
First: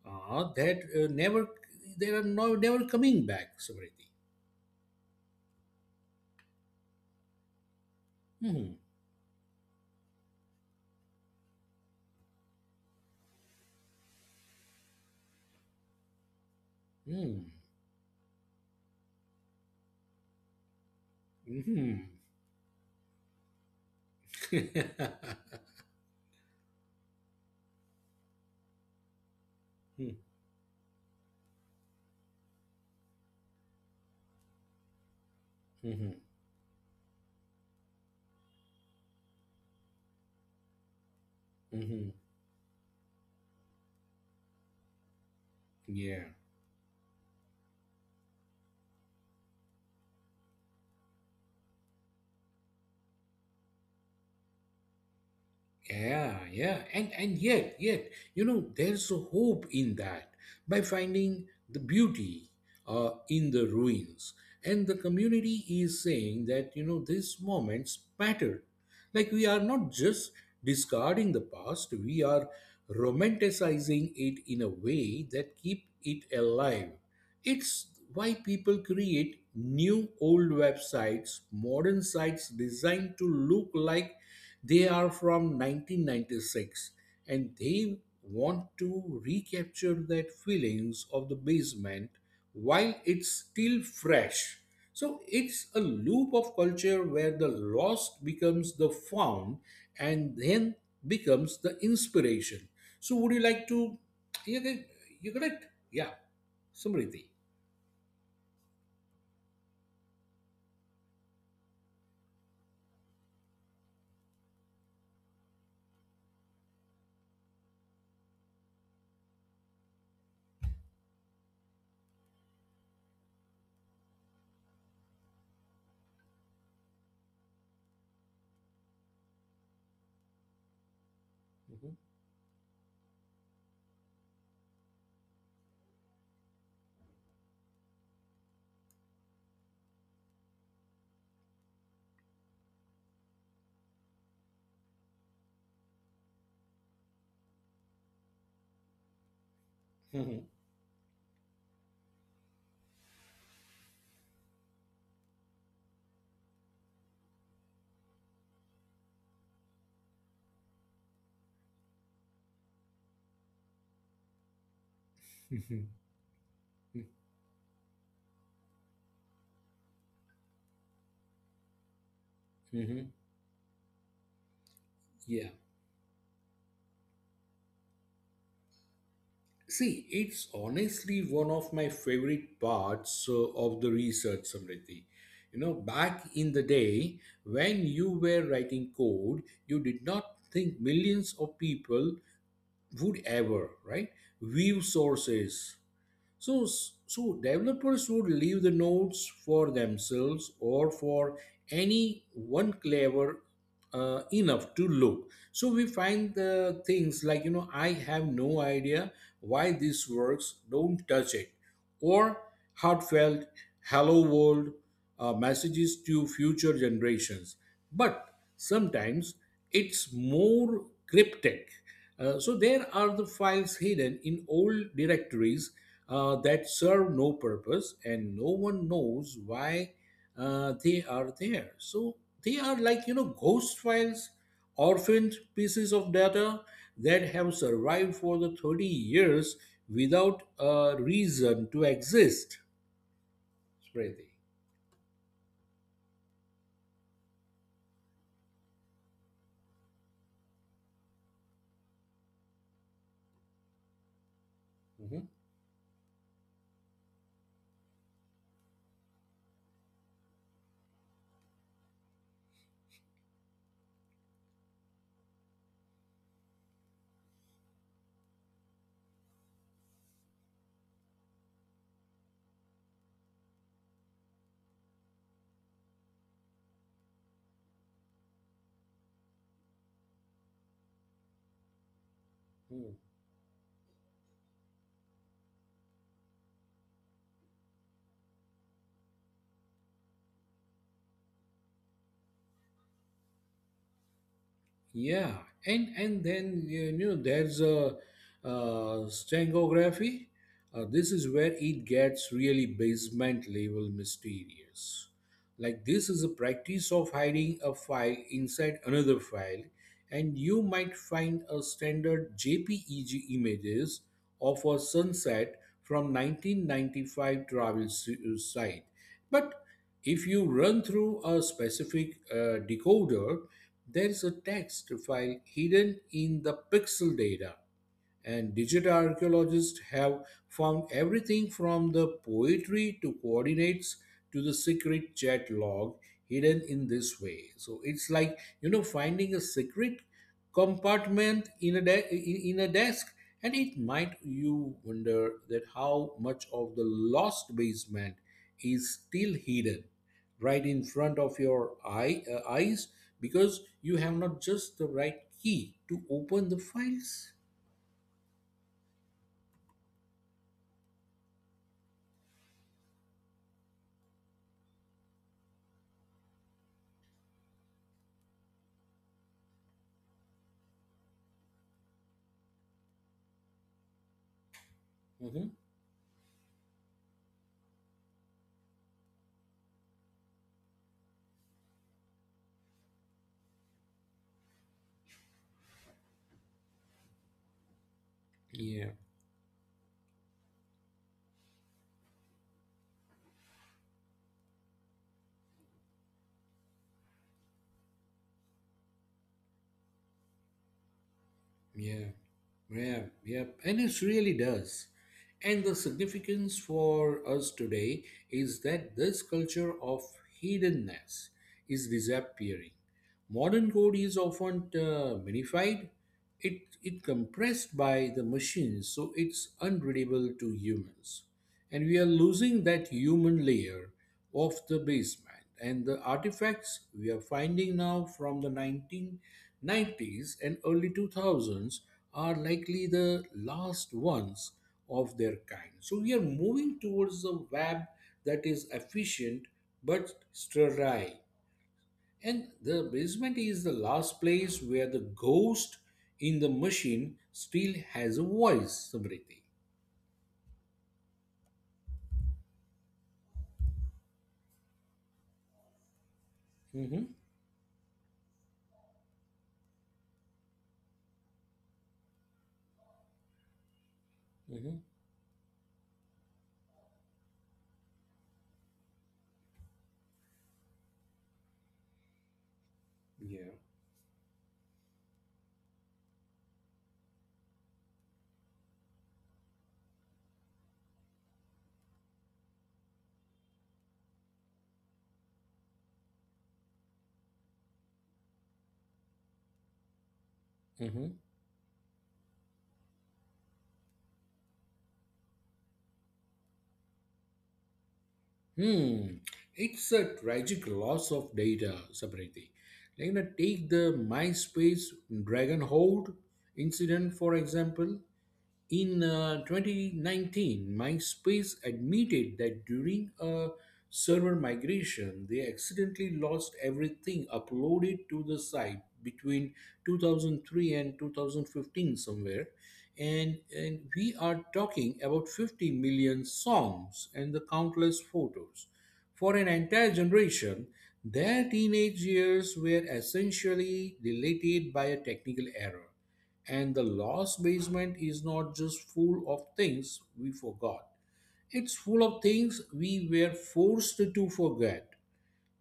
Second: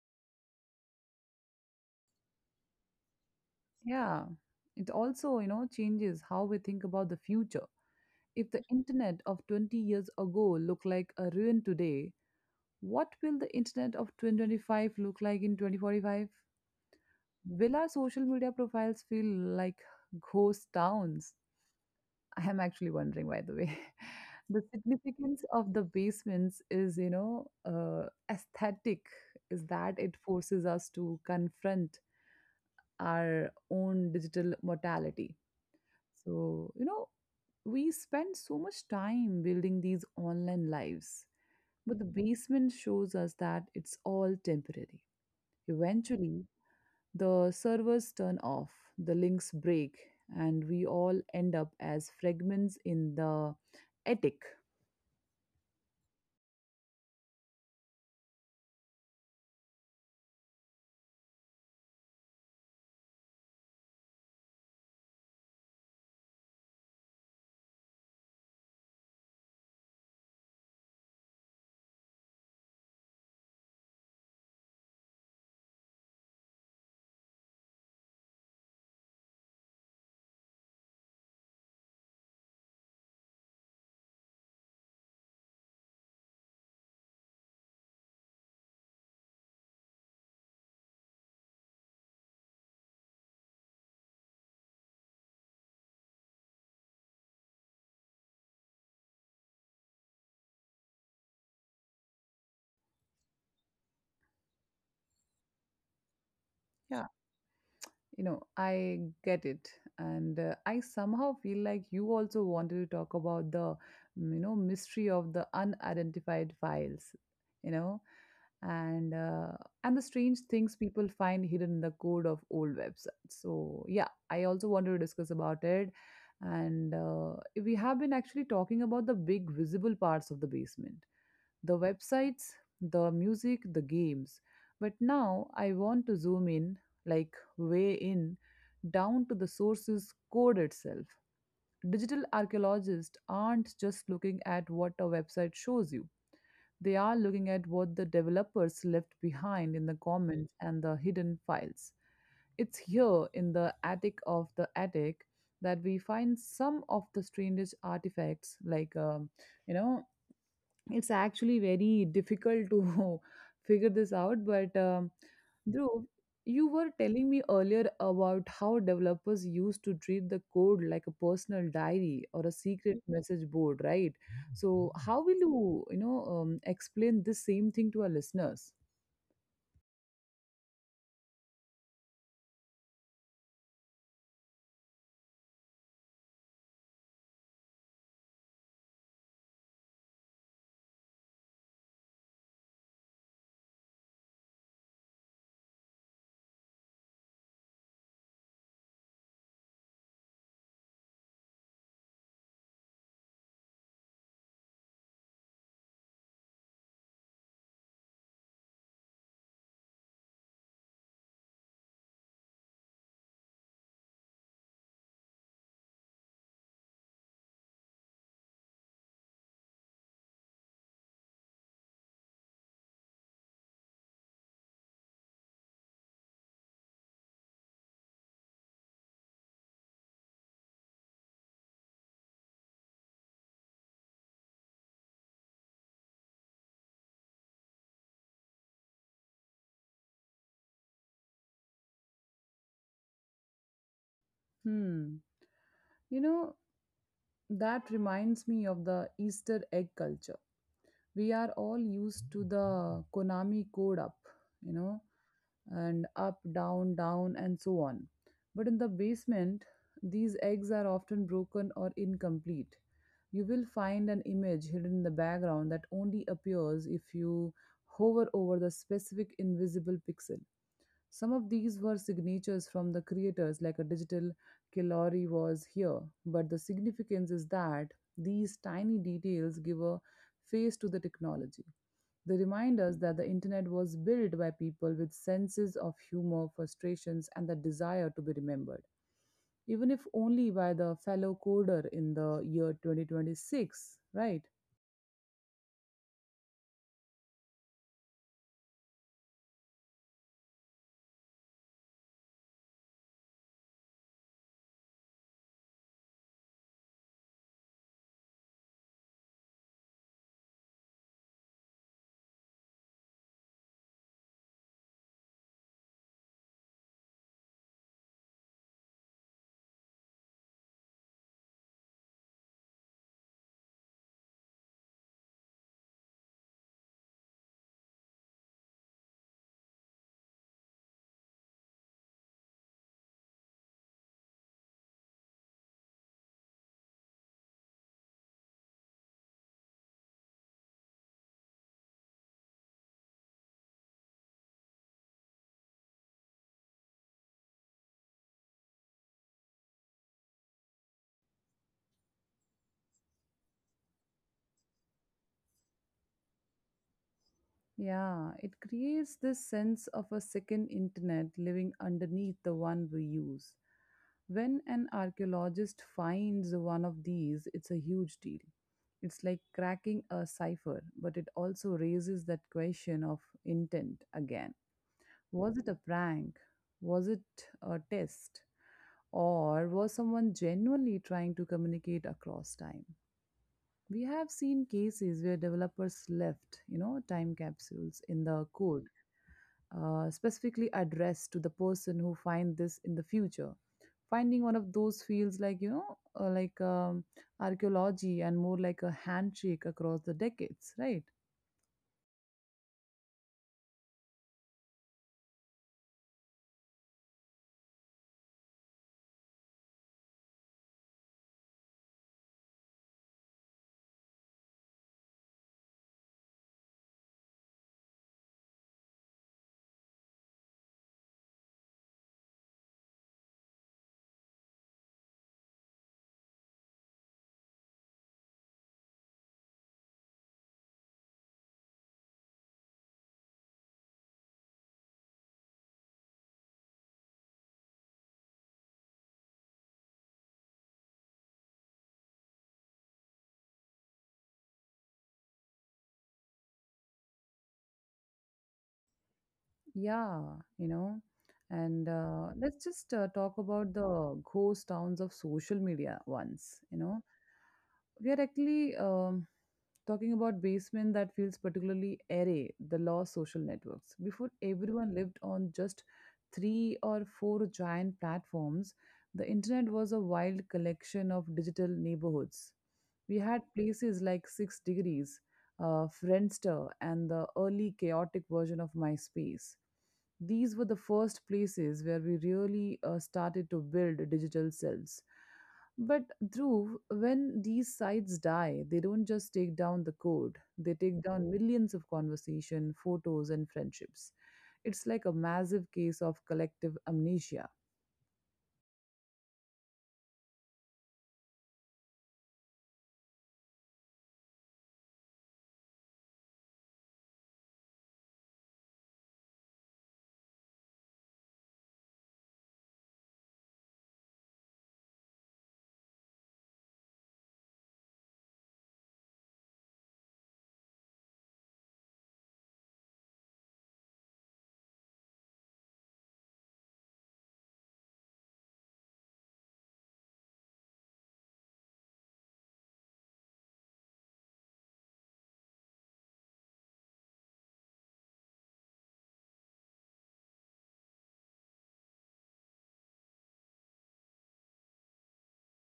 uh, that uh, never, they are no, never coming back, Samriti. Yeah, it also, you know, changes how we think about the future. If the Mhm. internet of twenty years ago looked like a ruin today, what will the internet of twenty twenty-five look like in twenty forty-five? Mhm. Will our social media profiles feel like ghost towns? Mhm. I am actually wondering, by the way. The significance of the basements is, you know, uh, aesthetic, is that it forces us to confront our own digital mortality. Mhm. So, you know, we spend so much time building these online lives, but the Mhm. basement shows us that it's all temporary. Yeah. Eventually, the servers turn off, the links break, and we all end up as fragments in the attic. Yeah, yeah, and and yet, yet, you know, there's a hope in that by finding the beauty uh, in the ruins, and the community is saying that you know these moments matter. Like we are not just discarding the past; we are romanticizing it in a way that keep it alive. It's why people create new old websites, modern sites designed to look like they are from nineteen ninety-six, and they want to recapture that feelings of the basement while it's still fresh. So it's a loop of culture where the lost becomes the found and then becomes the inspiration. So would you like to, you get you got it? Yeah, Yeah, Samriti. you know, I get it. And uh, I somehow feel like you also wanted to talk about the, mm, you know, mystery of the unidentified files, you know, and uh, and the strange things people find hidden in the code of old websites. So yeah, I also wanted to discuss about it. And uh, we have been actually talking about the big visible parts of the basement, the websites, the music, the games, but now I want to zoom in, like way in, down to the sources code itself. Digital archaeologists aren't just looking at what a website shows you, they are looking at what the developers left behind in the Hmm. comments and the hidden files. It's here in the attic of the attic that we find some of the strangest artifacts, like, um, you know, it's actually very difficult to figure this out, but um, Hmm. Dhruv, you were telling me earlier about how developers used to treat the code like a personal diary or a secret Hmm. message board, right? So how will Yeah. you, you know, um, explain this same thing to our listeners? See, it's honestly one of my favorite parts uh, of the research, Samriti. You know, back in the day when you were writing code, you did not think millions of people would ever, right, view sources, so, so developers would leave the nodes for themselves or for any one clever uh, enough to look. So we find the things like you know I have no idea why this works. Don't touch it. Or heartfelt hello world uh, messages to future generations. But sometimes it's more cryptic. Uh, so there are the files hidden in old directories uh, that serve no purpose and no one knows why uh, they are there. So they are like, you know, ghost files, orphaned pieces of data that have survived for the thirty years without a reason to exist. Smriti. Hmm. You know, that reminds me of the easter egg culture. We are all used to the konami code, up, you know, and up, down, down, and so on. But in the basement, these eggs are often broken or incomplete. You will find an image hidden in the background that only appears if you hover over the specific invisible pixel. Some of these were signatures from the creators, like a digital Kilori was here, but the significance is that these tiny details give a face to the technology. They remind us Mhm. that the internet was built by people with senses of humor, frustrations, and the desire to be remembered. Even if only by the fellow coder in the year twenty twenty-six, right? Yeah, and and then you know there's a uh, stratigraphy. Uh, this is where it gets really basement level mysterious. Like this is a practice of hiding a file inside another file, and you might find a standard JPEG images of a sunset from nineteen ninety-five travel s- site, but if you run through a specific uh, decoder there is a text file hidden in the pixel data. And digital archaeologists have found everything from the poetry to coordinates to the secret chat log hidden in this way. So it's like, you know, finding a secret compartment in a, de- in, in a desk. And it might you wonder that how much of the lost basement is still hidden right in front of your eye, uh, eyes because you have not just the right key to open the files. Yeah, it creates this sense of a second internet living underneath the one we use. When an archaeologist finds one of these, it's a huge deal. It's like cracking a cipher, but it also raises that question of intent again. Mm-hmm. Was it a prank? Was it a test? Or was someone genuinely trying to communicate across time? We have seen cases where developers left, you know, time capsules in the code, Yeah, uh, specifically addressed to the person who find this in the future. Finding one of those feels like, you know, uh, like um, archaeology and more like a handshake across the decades, right? yeah, yeah, yeah. And it really does. And the significance for us today is that this culture of hiddenness is disappearing. Modern code is often uh, minified, it, it compressed by the machines, so it's unreadable to humans. And we are losing that human layer of the basement, and the artifacts we are finding now from the nineteen nineties and early two thousands are likely the last ones of their kind. So we are moving towards a web that is efficient but sterile, and the basement is the last place where the ghost in the machine still has a voice, Samriti. Yeah, you know, and uh, let's just uh, talk about the ghost towns of social media once, you know. Mm-hmm. We are actually um, talking about basement that feels particularly airy, the lost social networks. Before everyone lived on just three or four giant platforms, the internet was a wild collection of digital neighborhoods. We had Mm-hmm. places like Six Degrees, uh, Friendster, and the early chaotic version of MySpace. These were the first places where we really uh, started to build digital selves. But Dhruv, when these sites die, they don't just take down the code, they Yeah. take down millions of conversation, photos, and friendships. It's like a massive case of collective amnesia. Hmm, it's a tragic loss of data, Sapriti. Like, you know, take the MySpace Dragon Hold incident, for example. In uh, twenty nineteen, MySpace admitted that during a server migration, they accidentally lost everything uploaded to the site between two thousand three and two thousand fifteen somewhere, and and we are talking about fifty million songs and the countless photos for an entire generation. Their teenage years were essentially deleted by a technical error, and the lost basement is not just full of things we forgot, it's full of things we were forced to forget.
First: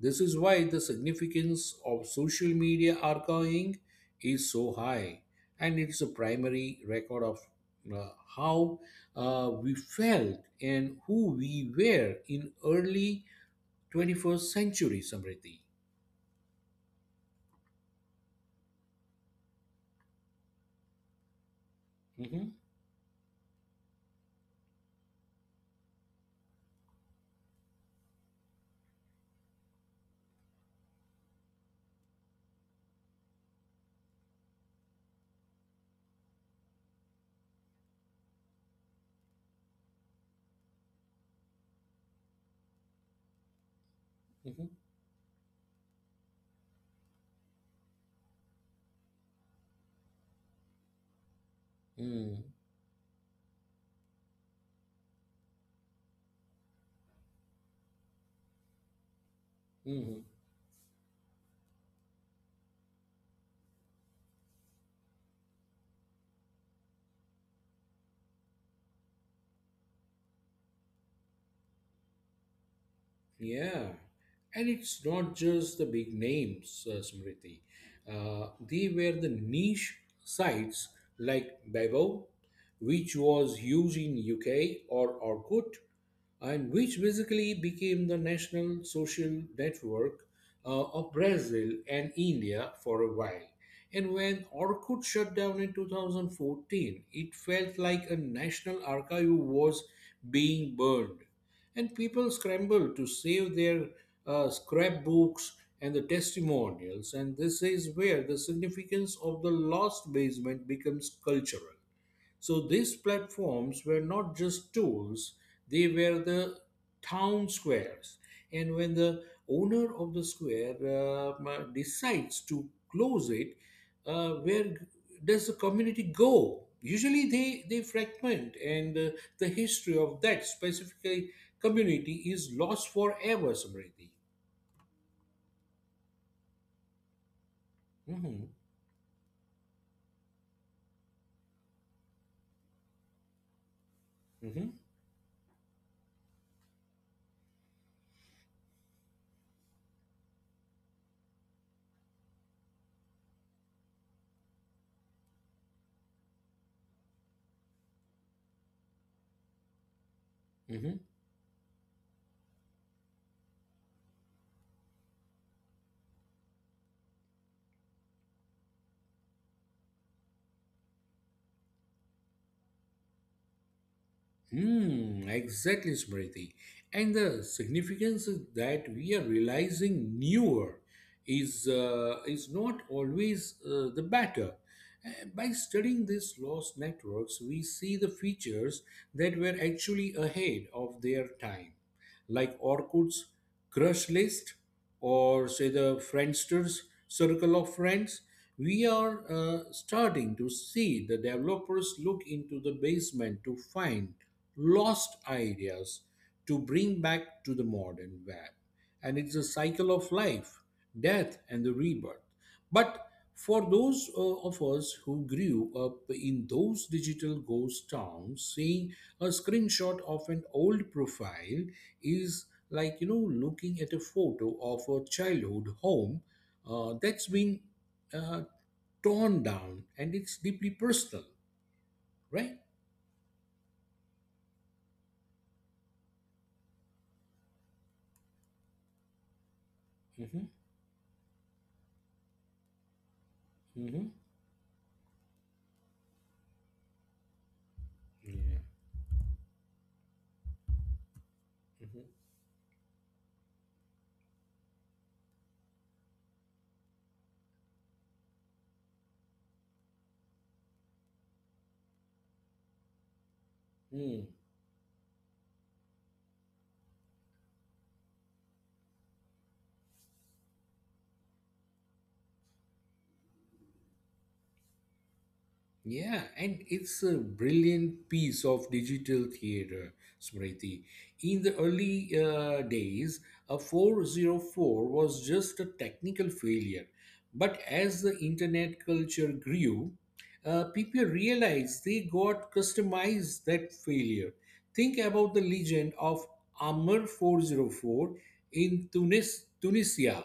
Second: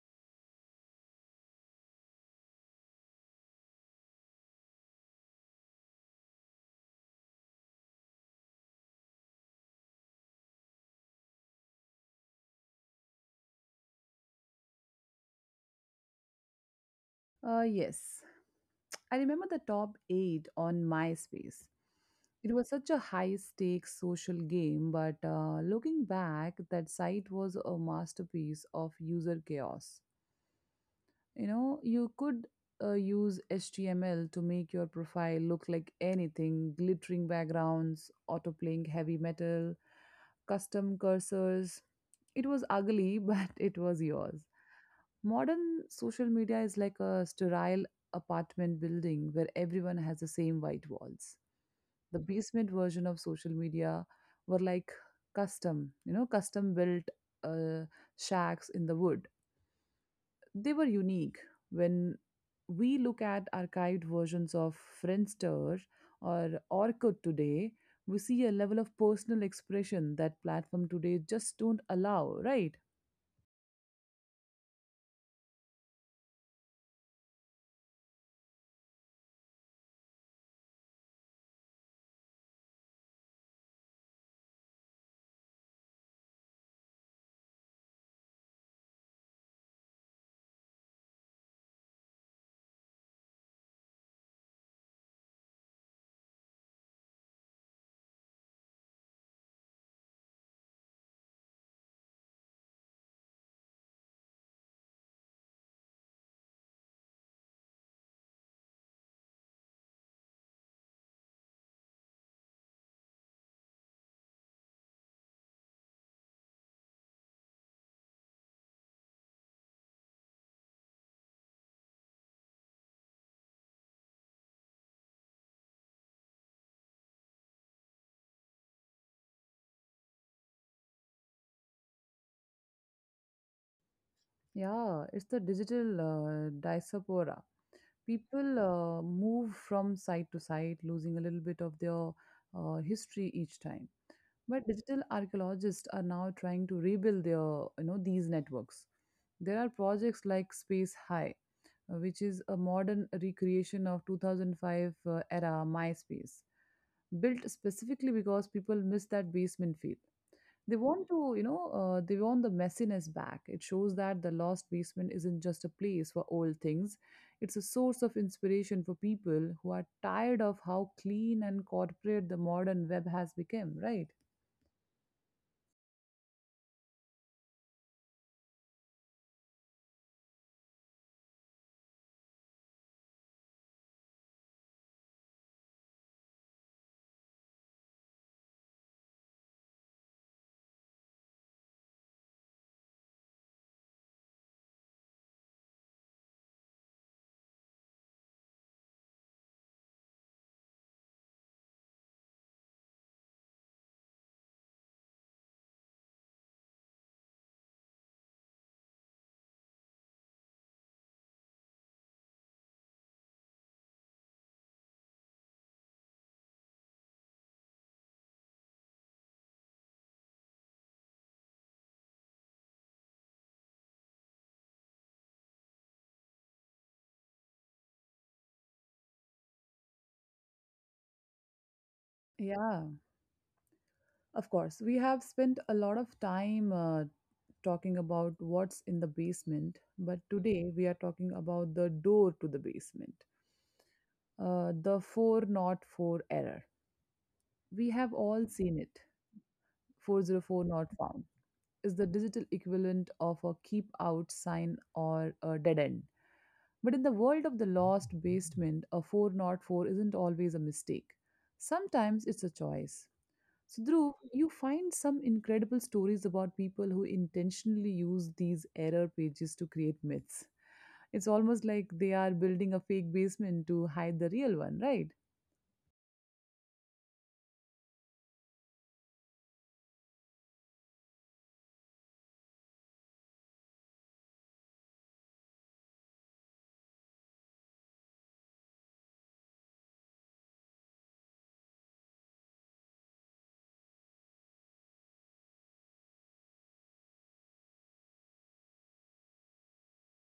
This is why the significance of social media archiving is so high, and it's a primary record of uh, how uh, we felt and who we were in early twenty-first century, Samriti. Uh, yes, I remember the top eight on MySpace. It Mhm, was such a high stakes social game, but uh, looking back, that site was a masterpiece of user chaos. You know, you could uh, use H T M L to make your profile look like anything glittering backgrounds, autoplaying heavy metal, custom cursors. It was ugly, but it was yours. mhm, Modern social media is like a sterile apartment building where everyone has the same white walls. The mm, basement version of social media were like custom, you know, custom built uh, shacks in the wood, mhm. they were unique. When we look at archived versions of Friendster or Orkut today, we see a level of personal expression that platform today just don't allow, right? Yeah, and it's not just the big names, uh, Smriti. Uh, they were the niche sites like Bebo, which was huge in U K, or Orkut, and which basically became the national social network uh, of Brazil and India for a while. And when Orkut shut down in two thousand fourteen, it felt like a national archive was being burned. And people scrambled to save their uh, scrapbooks and the testimonials. And this is where the significance of the lost basement becomes cultural. So these platforms were not just tools, they were the town squares. And when the owner of the square uh, m- decides to close it, uh, where does the community go? Usually they, they fragment, and uh, the history of that specific community is lost forever, Samriti. Yeah, it's the digital uh, diaspora. Hmm. People uh, move from site to site, losing a little bit of their uh, history each time. But digital archaeologists are now trying to rebuild their, you know, these networks. There are projects like Space High, uh, which is a modern recreation of two thousand five uh, era MySpace, built specifically because people miss that basement feel. They Hmm. want to, you know, uh, they want the messiness back. It shows that the lost basement isn't just a place for old things; it's a source of inspiration for people who are tired of how clean and corporate the modern web has become, right? Hmm, exactly, Smriti. And the significance is that we are realizing newer is uh, is not always uh, the better. Uh, By studying these lost networks, we see the features that were actually ahead of their time, like Orkut's crush list, or say the Friendster's circle of friends. We are uh, starting to see the developers look into the basement to find lost ideas to bring back to the modern web. And it's a cycle of life, death, and the rebirth. But for those uh, of us who grew up in those digital ghost towns, seeing a screenshot of an old profile is like, you know, looking at a photo of a childhood home uh, that's been uh, torn down, and it's deeply personal, right? Yeah, of course. We have spent a lot of time uh, talking about what's in the basement, but Mm-hmm. today we are talking about the door to the basement, Mm-hmm. uh, the four not four error. We have all Yeah. seen it. four oh four not found is the digital equivalent of a keep out sign or a dead end. But in the world of the lost basement, a four not four isn't always a mistake. Sometimes it's a choice. So, Dhruv, Mm-hmm. you find some incredible stories about people who intentionally use these error pages to create myths. It's almost like they are building a fake basement to hide the real one, right? Yeah, and it's a brilliant piece of digital theater, Smriti. In the early uh, days, a four oh four was just a technical failure. But as the internet culture grew, uh, people realized they got customized that failure. Think about the legend of Amr four oh four in Tunis, Tunisia.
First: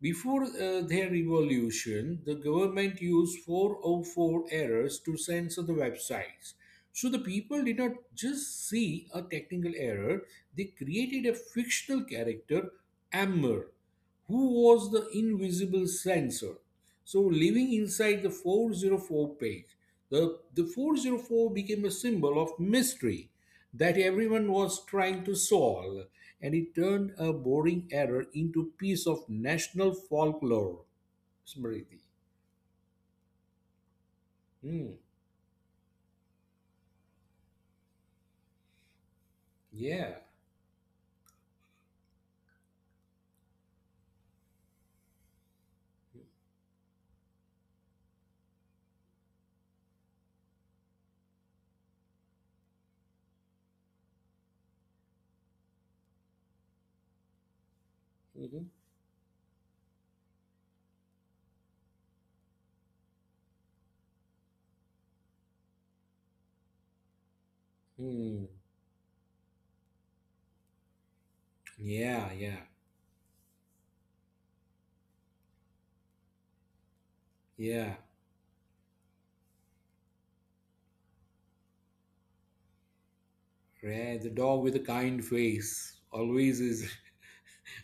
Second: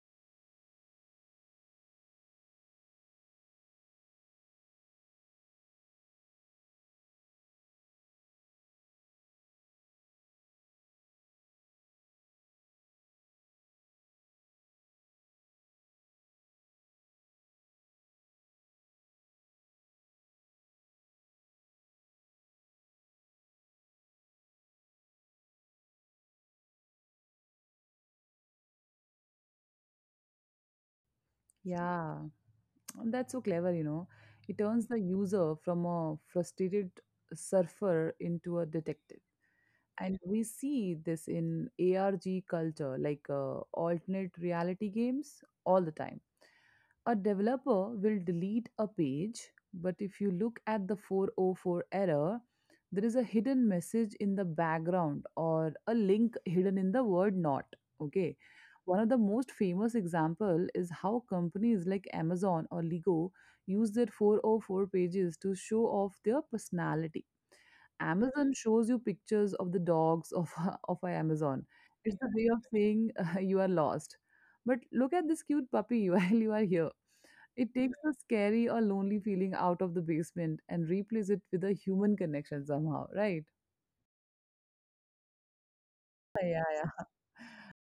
Before uh, their revolution, the government used four oh four errors to censor the websites. So the people did not just see a technical error, they created a fictional character, Ammer, who was the invisible censor. So living inside the four oh four page, the, the four oh four became a symbol of mystery that everyone was trying to solve, and it turned a boring error into a piece of national folklore, Smriti. Yeah, and that's so clever, you know. It turns Hmm. the user from a frustrated surfer into a detective. Yeah. And we see this in A R G culture, like uh, alternate reality games, all the time. A developer will delete a page, but if you look at the four oh four error, there is a hidden message in the background or a link hidden in the word not. Okay. Mhm. One of the most famous example is how companies like Amazon or Lego use their four oh four pages to show off their personality. Hmm. Amazon shows you pictures of the dogs of of our Amazon. It's the Yeah, way of yeah, saying uh, you are lost. But look at this cute puppy while you are here. It takes yeah. the scary or lonely feeling out of the basement and replaces it with a human connection somehow, right? Right. The dog with a kind face always is Yeah.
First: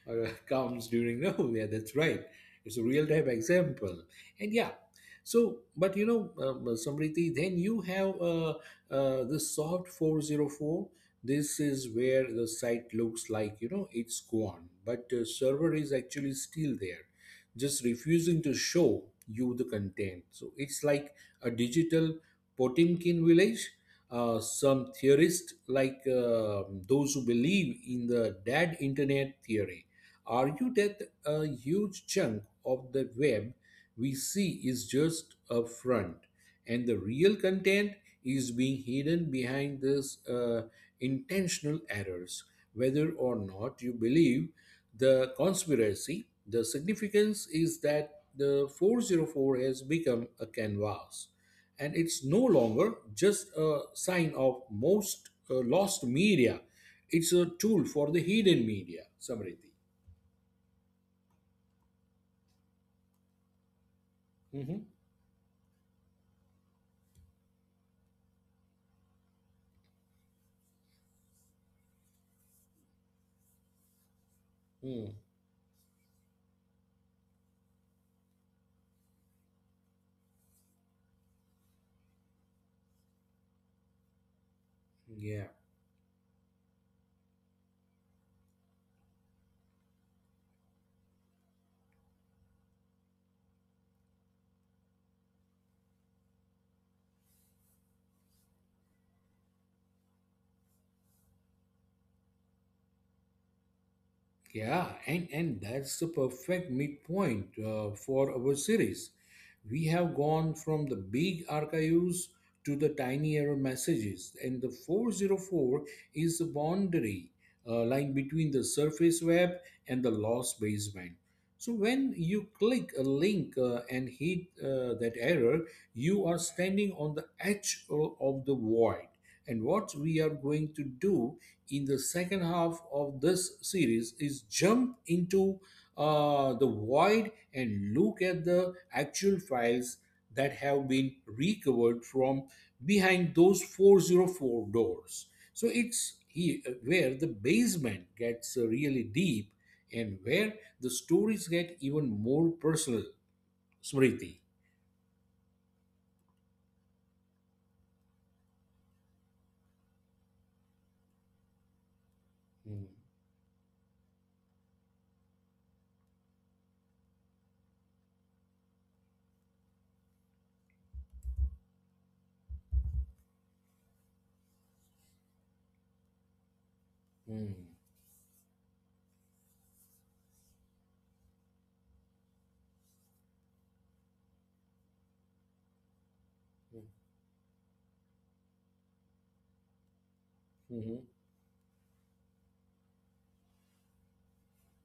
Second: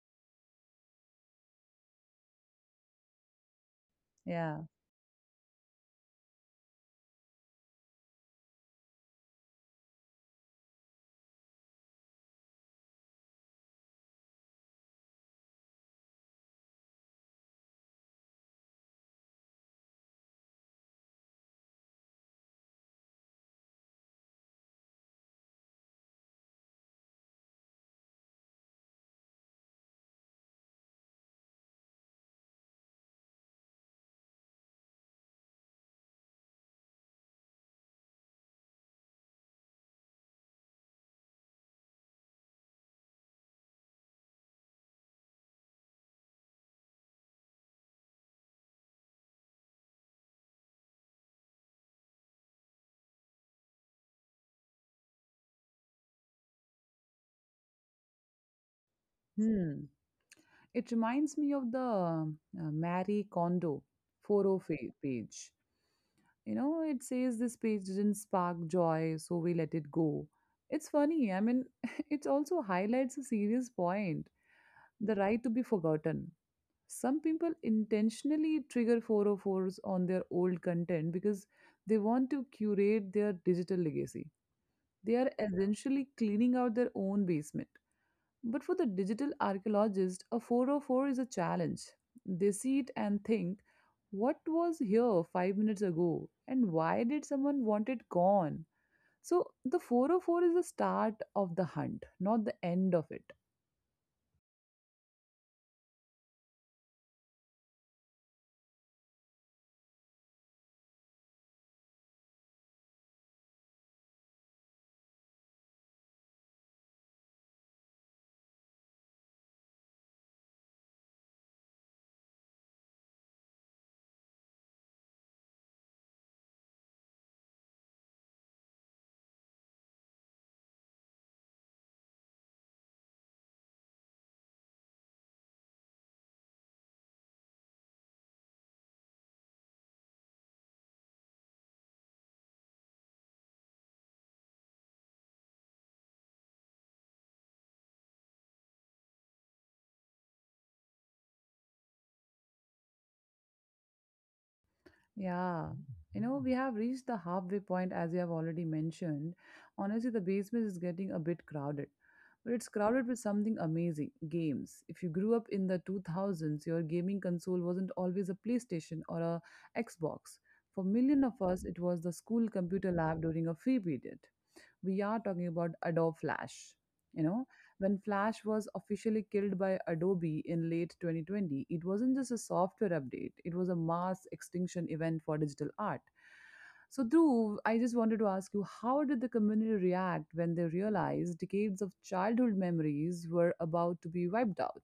or uh, comes during no, yeah, that's right, it's a real time example. And Yeah. yeah, so but you know um, uh, Samriti, then you have uh, uh, the soft four oh four. This is where the site looks like, you know, it's gone but uh, server is actually still there, just refusing to show you the content. So it's like a digital Potemkin village. Uh, some theorists, like um those who believe in the dead internet theory, argue that a huge chunk of the web we see is just a front, and the real content is being hidden behind these uh, intentional errors. Whether or not you believe the conspiracy, the significance is that the four oh four has become a canvas, and it's no longer just a sign of most uh, lost media. It's a tool for the hidden media, Samriti. Hmm. It reminds me of the uh, Marie Kondo Mhm. four oh five page. You know, it says this page didn't spark joy, so we let it go. It's funny. I mean, it also highlights a serious point, Hmm. the right to be forgotten. Some people intentionally trigger four oh four s on their old content because they want to curate their digital legacy. They are Yeah. essentially cleaning out their own basement. But for the digital archaeologist, a four oh four is a challenge. They sit and think, what was here five minutes ago and why did someone want it gone? So the four oh four is the start of the hunt, not the end of it. Yeah, and, and that's the perfect midpoint uh, for our series. We have gone from the big archives to the tiny error messages, and the four oh four is the boundary uh, line between the surface web and the lost basement. So when you click a link uh, and hit uh, that error, you are standing on the edge o- of the void. And what we are going to do in the second half of this series is jump into uh, the void and look at the actual files that have been recovered from behind those four oh four doors. So it's here where the basement gets uh, really deep, and where the stories get even more personal, Smriti. Yeah, you know, we have reached the halfway point as you have already mentioned. Honestly, the basement is getting a bit crowded, but it's Mm, crowded with something amazing games. If you grew up in the two thousands, your gaming console wasn't always a PlayStation or a Xbox. For millions of us, it was the school computer lab during a free period. We are talking about Adobe Flash. You know, mm, when Flash was officially killed by Adobe in late twenty twenty, it wasn't just a software update, it was a mass extinction event for digital art. mm, So, Dhruv, I just wanted to ask you how did the community react when they mhm. realized decades of childhood memories were about to be wiped out?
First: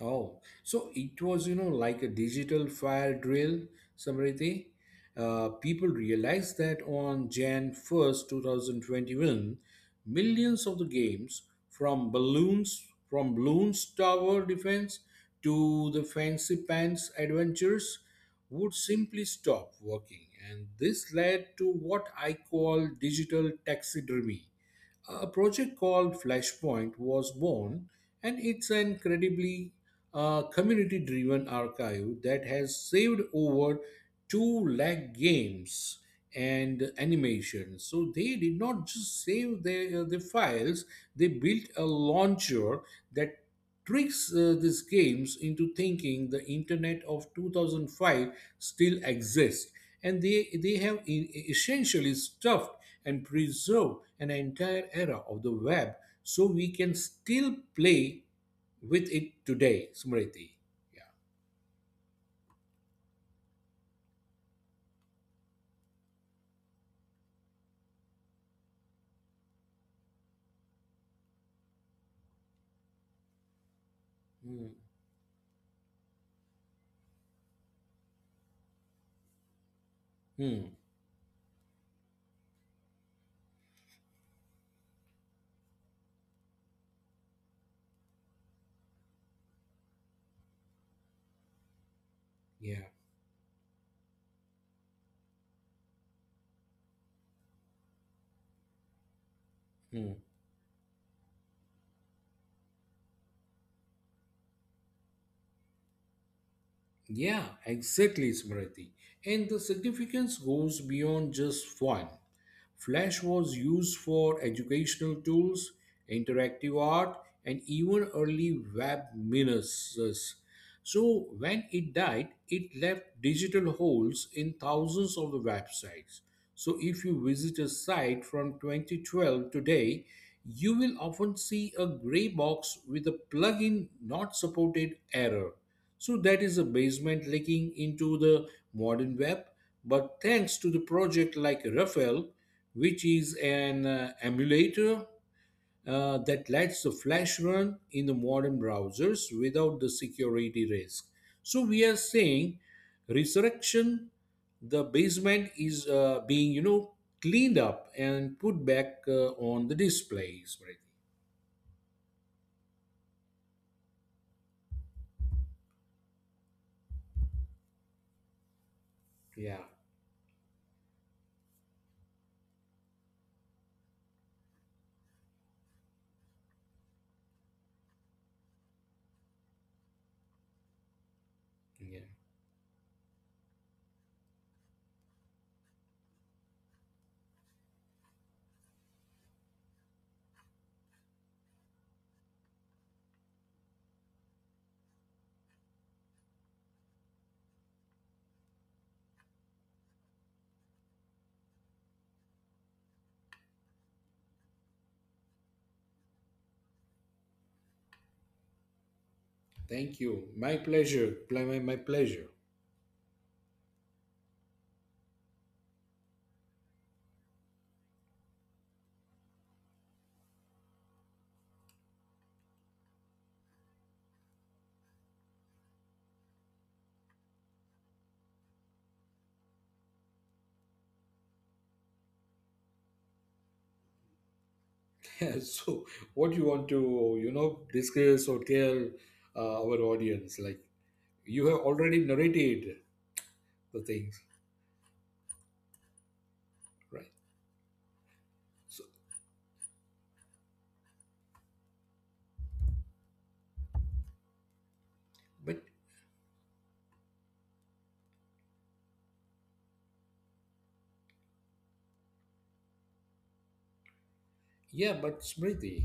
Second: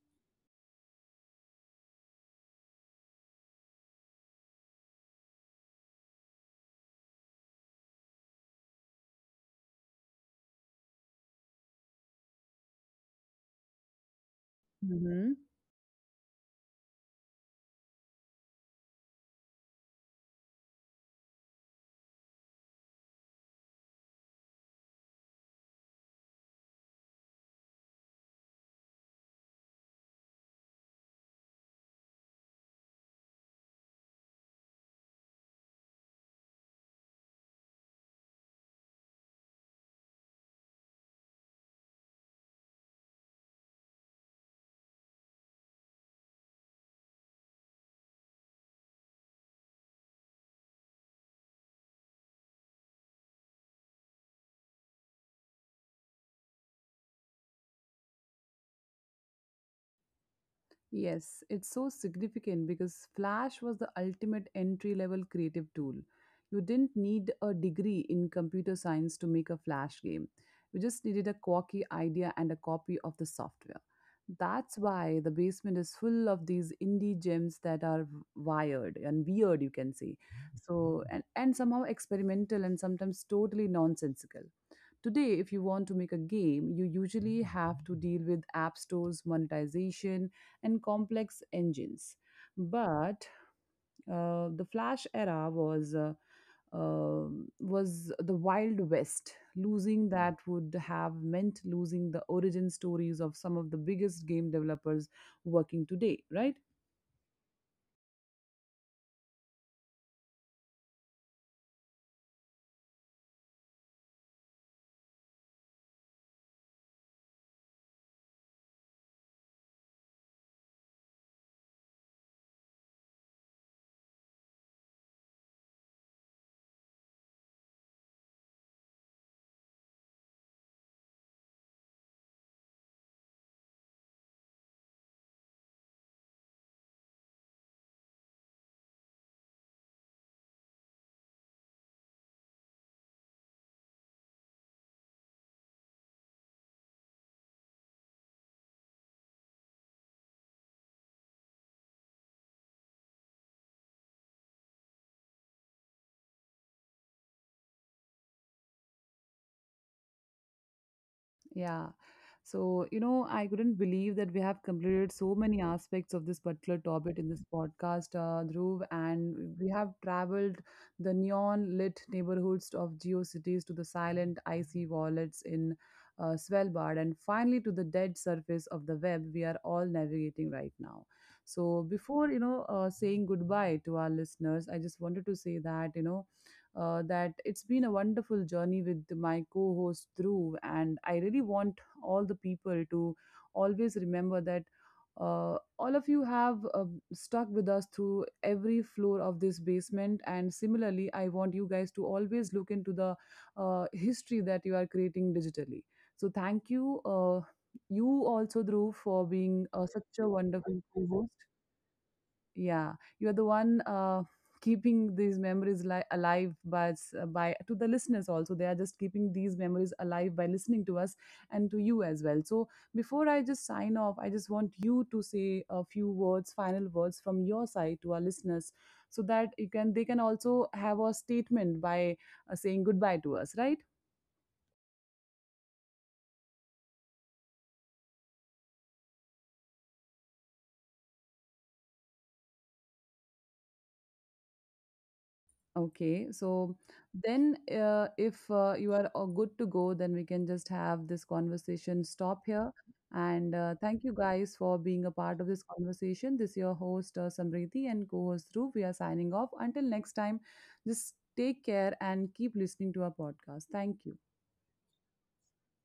Oh, so it was, you know, like a digital fire drill, Samriti. Uh, people realized that on January first, twenty twenty-one, millions of the games from balloons, from balloons tower defense to the fancy pants adventures would simply stop working. And this led to what I call digital taxidermy. A project called Flashpoint was born, and it's an incredibly a community driven archive that has saved over two lakh games and animations. So they did not just save their, uh, the files, they built a launcher that tricks uh, these games into thinking the internet of two thousand five still exists, and they, they have e- e, essentially stuffed and preserved an entire era of the web, so we can still play with it today, Smriti. Yeah. Yes, it's so significant because Flash was the ultimate entry level creative tool. You didn't need a degree in computer science to make a Flash game. You just needed a quirky idea and a copy of the software. That's why the basement is full of these indie gems that are wired and weird, you can say. Hmm. Hmm. So, and, and somehow experimental and sometimes totally nonsensical. Today, if you want to make a game, you usually have to deal with app stores, monetization, and complex engines. Yeah. But uh, the Flash era was uh, uh, was the Wild West. Losing Hmm. that would have meant losing the origin stories of some of the biggest game developers working today, right? Yeah, exactly, Smriti. And the significance goes beyond just fun. Flash was used for educational tools, interactive art, and even early web miners. So when it died, it left digital holes in thousands of the websites. So if you visit a site from twenty twelve today, you will often see a gray box with a plugin not supported error. So that is a basement leaking into the modern web. But thanks to the project like Rafael, which is an uh, emulator uh, that lets the Flash run in the modern browsers without the security risk. So we are saying resurrection, the basement is uh, being, you know, cleaned up and put back uh, on the displays. Right? Yeah. So, you know, I couldn't believe that we have completed so many aspects of this particular topic in this podcast, uh, Dhruv, and Yeah, we have traveled the neon lit neighborhoods of geocities to the silent icy wallets in uh, Svalbard and finally to the dead surface of the web we are all navigating right now. So, yeah. before, you know, uh, saying goodbye to our listeners, I just wanted to say that, you know, uh, that it's been a wonderful journey with my co-host Dhruv, and I really want all the people to always remember that uh, all of you have uh, stuck with us through every floor of this basement, and similarly, I want you guys to always look into the uh, history that you are creating digitally. So thank you. Uh, you also, Dhruv, for being uh, Thank such a you. My wonderful pleasure. co-host. Pl- My, my pleasure. Yeah, you're the one uh, keeping these memories li- alive by, s- uh, by to the listeners also. They are just keeping these memories alive by listening to us and to you as well. So before I just sign off, I just want you to say a few words, final words from your side to our listeners, so that you can they can also have a statement by uh, saying goodbye to us, right? So, what you want to, you know, discuss or tell uh, our audience? Like, you have already narrated the things, Okay, so right? then uh, if uh, So, you are uh, good to go, then we can just have this conversation stop here. And uh, thank you guys for being a part of but this conversation. This is your host, uh, Samriti, and co host Dhruv. We are signing off. Until next time, just take care and keep listening to our podcast. Thank you. yeah, but Smriti,